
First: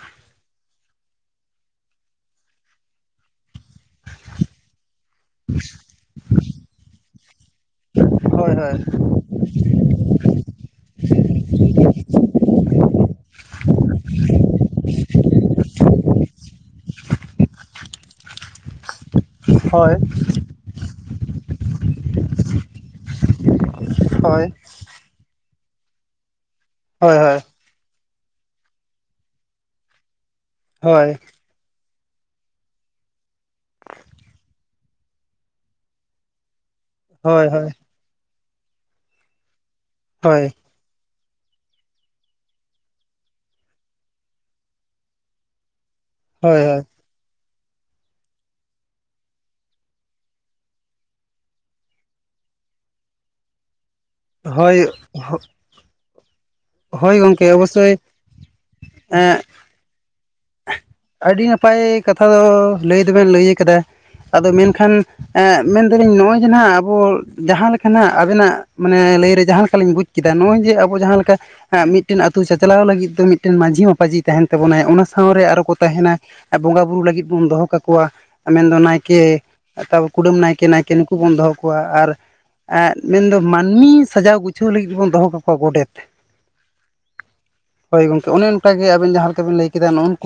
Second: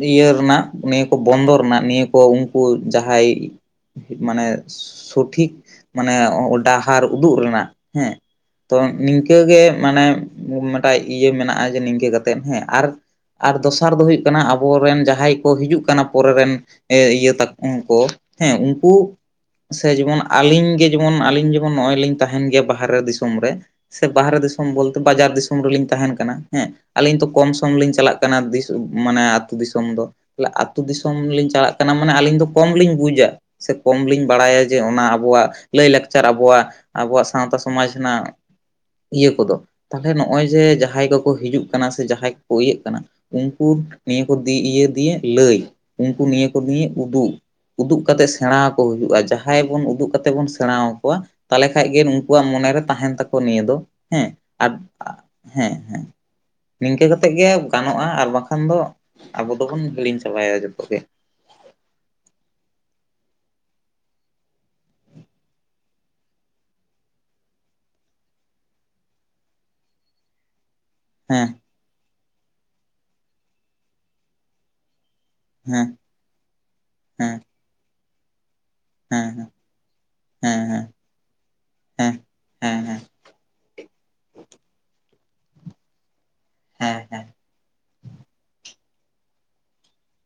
S1: ᱤᱭᱟᱹ ᱨᱮᱱᱟᱜ ᱱᱤᱭᱟᱹ ᱠᱚ ᱵᱚᱱᱫᱚ ᱨᱮᱱᱟᱜ ᱱᱤᱭᱟᱹ ᱠᱚ ᱩᱝᱠᱩ ᱡᱟᱦᱟᱸᱭ ᱢᱟᱱᱮ ᱥᱚᱴᱷᱤᱠ ᱢᱟᱱᱮ ᱚ ᱚ ᱰᱟᱦᱟᱨ ᱩᱫᱩᱜ ᱨᱮᱱᱟᱜ ᱦᱮᱸ
S2: ᱦᱳᱭ
S1: ᱛᱚ ᱱᱤᱝ ᱠᱟᱹ ᱜᱮ ᱢᱟᱱᱮ ᱱᱚᱝᱠᱟ ᱤᱭᱟᱹ ᱢᱮᱱᱟᱜᱼᱟ ᱡᱮ ᱱᱤᱝᱠᱟᱹ ᱠᱟᱛᱮᱜ ᱦᱮᱸ ᱟᱨ ᱟᱨ ᱫᱚᱥᱟᱨ ᱫᱚ ᱦᱩᱭᱩᱜ ᱠᱟᱱᱟ ᱟᱵᱚᱨᱮᱱ ᱡᱟᱦᱟᱸᱭ ᱠᱚ ᱦᱤᱡᱩᱜ ᱠᱟᱱᱟ ᱯᱚᱨᱮ ᱨᱮᱱ ᱮ ᱤᱭᱟᱹ ᱛᱟᱠᱚ ᱚᱝᱠᱚ ᱦᱮᱸ ᱩᱱᱠᱩ ᱥᱮ
S2: ᱦᱳᱭ
S1: ᱡᱮᱢᱚᱱ ᱟᱞᱤᱧ ᱜᱮ ᱡᱮᱢᱚᱱ ᱟᱞᱤᱧ ᱡᱮᱢᱚᱱ ᱱᱚᱸᱜᱼᱚᱭ ᱞᱤᱧ ᱛᱟᱦᱮᱸᱱ ᱜᱮ ᱵᱟᱦᱟᱨᱮ ᱫᱤᱥᱚᱢ ᱨᱮ ᱥᱮ ᱵᱟᱦᱟᱨᱮ
S2: ᱦᱳᱭ
S1: ᱫᱤᱥᱚᱢ ᱵᱚᱞ ᱵᱟᱡᱟᱨ ᱫᱤᱥᱚᱢ ᱨᱮᱞᱤᱧ ᱛᱟᱦᱮᱸᱱ ᱠᱟᱱᱟ, ᱦᱮ ᱟᱞᱤᱧ
S2: ᱦᱳᱭ
S1: ᱛᱚ ᱠᱚᱢ ᱠᱚᱢ ᱞᱤᱧ ᱪᱟᱞᱟᱜ ᱠᱟᱱᱟ ᱫᱤᱥ ᱢᱟᱱᱮ ᱟᱛᱩ ᱫᱤᱥᱚᱢ ᱫᱚ
S2: ᱦᱳᱭ
S1: ᱟᱛᱩ
S2: ᱦᱳᱭ
S1: ᱫᱤᱥᱚᱢ ᱞᱤᱧ ᱪᱟᱞᱟᱜ ᱠᱟᱱᱟ ᱢᱟᱱᱮ ᱟᱞᱤᱧ ᱫᱚ ᱠᱚᱢ ᱞᱤᱧ ᱵᱩ ᱡᱟ ᱥᱮ ᱠᱚᱢ ᱞᱤᱧ ᱵᱟᱲᱟᱭᱟ ᱡᱮ ᱚᱱᱟ ᱟᱵᱚᱣᱟᱜ ᱞᱟᱭᱞᱟᱠᱪᱟᱨ ᱟᱵᱚᱣᱟᱜ ᱟᱵᱚᱣᱟᱜ
S2: ᱦᱳᱭ ᱦᱳᱭ
S1: ᱥᱟᱹᱶᱛᱟ ᱥᱚᱢᱟᱡᱽ ᱚᱱᱟ-ᱤᱭᱟᱹ ᱠᱚᱫᱚ ᱛᱟᱦᱚᱞᱮ ᱱᱚᱸᱜᱼᱚᱭ
S2: ᱦᱳᱭ
S1: ᱡᱮ ᱡᱟᱦᱟᱸᱭ ᱠᱚᱠᱚ ᱦᱤᱡᱩᱜ ᱠᱟᱱᱟ ᱥᱮ ᱡᱟᱦᱟᱸᱭ ᱠᱚ ᱤᱭᱟᱹᱜ ᱠᱟᱱᱟ ᱩᱝᱠᱩ ᱱᱤᱭᱟᱹ ᱠᱚ ᱫᱤ ᱤᱭᱟᱹ ᱫᱤᱭᱮ ᱞᱟᱹᱭ ᱩᱝᱠᱩ ᱱᱤᱭᱟᱹ ᱠᱚ ᱱᱤᱭᱮ
S2: ᱦᱳᱭ
S1: ᱩᱫᱩᱜ ᱩᱫᱩᱜ ᱠᱟᱛᱮ ᱥᱮᱬᱟ ᱟᱠᱚ ᱦᱩᱭᱩᱜᱼᱟ ᱡᱟᱦᱟᱸᱭ ᱵᱚᱱ ᱩᱫᱩᱜ ᱠᱟᱛᱮ ᱵᱚᱱ ᱥᱮᱬᱟᱣ ᱠᱚᱣᱟ, ᱛᱟᱦᱞᱮ ᱠᱷᱟᱡ ᱜᱮ ᱱᱩᱠᱩᱣᱟᱜ ᱢᱚᱱᱮᱨᱮ ᱛᱟᱦᱮᱸᱱ ᱛᱟᱠᱚ ᱱᱤᱭᱟᱹ ᱫᱚ᱾ ᱦᱮᱸ ᱟᱨ
S2: ᱦᱳᱭ ᱦᱳᱜ
S1: ᱦᱮᱸ ᱦᱮᱸ᱾ ᱱᱤᱝᱠᱟᱹ ᱠᱟᱛᱮᱜ ᱜᱮ
S2: ᱚᱵᱚᱥᱥᱳᱭ
S1: ᱜᱟᱱᱚᱜᱼᱟ ᱟᱨ ᱵᱟᱝᱠᱷᱟᱱ ᱫᱚ
S2: ᱮᱸ
S1: ᱟᱵᱚ ᱫᱚᱵᱚᱱ ᱦᱤᱲᱤᱧ ᱪᱟᱵᱟᱭᱟ ᱡᱷᱚᱛᱚ ᱜᱮ᱾
S2: ᱟᱹᱰᱤ ᱱᱟᱯᱟᱭ ᱠᱟᱛᱷᱟ ᱫᱚ ᱞᱟᱹᱭ ᱫᱚᱵᱚᱱ ᱞᱟᱹᱭ ᱠᱟᱫᱟ ᱟᱫᱚ ᱢᱮᱱᱠᱷᱟᱱ ᱮᱸᱜ ᱢᱮᱱᱫᱟᱞᱤᱧ ᱱᱚᱣᱟ ᱜᱮ ᱱᱟᱸᱜ ᱟᱵᱚ ᱡᱟᱦᱟᱸ ᱞᱮᱠᱟ ᱱᱟᱸᱜ ᱟᱵᱚᱱᱟᱜ ᱢᱟᱱᱮ ᱞᱟᱹᱭᱨᱮ ᱡᱟᱦᱟᱸ ᱞᱮᱠᱟᱞᱤᱧ ᱵᱩᱡ ᱠᱮᱫᱟ ᱱᱚᱸᱜᱼᱚᱭ ᱡᱮ ᱟᱵᱚ ᱡᱟᱦᱟᱸ
S1: ᱦᱮᱸ
S2: ᱦᱟᱸᱢᱤᱫᱴᱤᱝ ᱟᱹᱛᱩᱳ ᱪᱟᱪᱞᱟᱣ ᱞᱟᱹᱜᱤᱫ ᱢᱤᱫᱴᱮᱱ ᱢᱟᱹᱡᱷᱤ ᱢᱟᱯᱟᱡᱷᱤ ᱛᱟᱦᱮᱸᱱ ᱛᱟᱵᱚᱱᱟᱭ ᱚᱱᱟ ᱥᱟᱶᱨᱮ ᱟᱨᱚ ᱠᱚ
S1: ᱦᱮᱸ
S2: ᱛᱟᱦᱮᱸᱱᱟ ᱵᱚᱸᱜᱟ ᱵᱩᱨᱩ ᱞᱟᱹᱜᱤᱫ
S1: ᱦᱮᱸ
S2: ᱵᱚᱱ ᱫᱚᱦᱚ ᱠᱟᱠᱚᱣᱟ ᱢᱮᱱᱫᱚ ᱱᱟᱭᱠᱮ
S1: ᱦᱮᱸ
S2: ᱛᱟᱣ ᱠᱩᱰᱟᱹᱢ
S1: ᱦᱮᱸ
S2: ᱱᱟᱭᱠᱮ
S1: ᱦᱮᱸ ᱦᱮᱸ
S2: ᱱᱟᱭᱠᱮ ᱠᱩᱵᱚᱱ ᱫᱚᱦᱚ ᱠᱚᱣᱟ
S1: ᱦᱮᱸ
S2: ᱟᱨ
S1: ᱦᱮᱸ ᱦᱮᱸ
S2: ᱮᱸᱜ
S1: ᱦᱮᱸ
S2: ᱢᱮᱱᱫᱚ ᱢᱟᱹᱱᱢᱤ ᱥᱟᱡᱟᱣ ᱜᱩᱪᱷᱟᱹᱣ ᱞᱟᱹᱜᱤᱫᱵᱚᱱ ᱫᱚᱦᱚ ᱠᱟᱠᱚᱣᱟ ᱜᱚᱰᱮᱛ᱾
S1: ᱦᱮᱸ ᱦᱮᱸ᱾
S2: ᱦᱳᱭ ᱜᱚᱝᱠᱮ ᱚᱱᱮ ᱚᱱᱠᱟᱜ ᱜᱮ ᱟᱵᱤᱱ ᱡᱟᱦᱟᱸ ᱞᱮᱠᱟᱵᱤᱱ ᱞᱟᱹᱭ ᱠᱮᱫᱟ ᱱᱩᱜ ᱩᱱᱠᱩ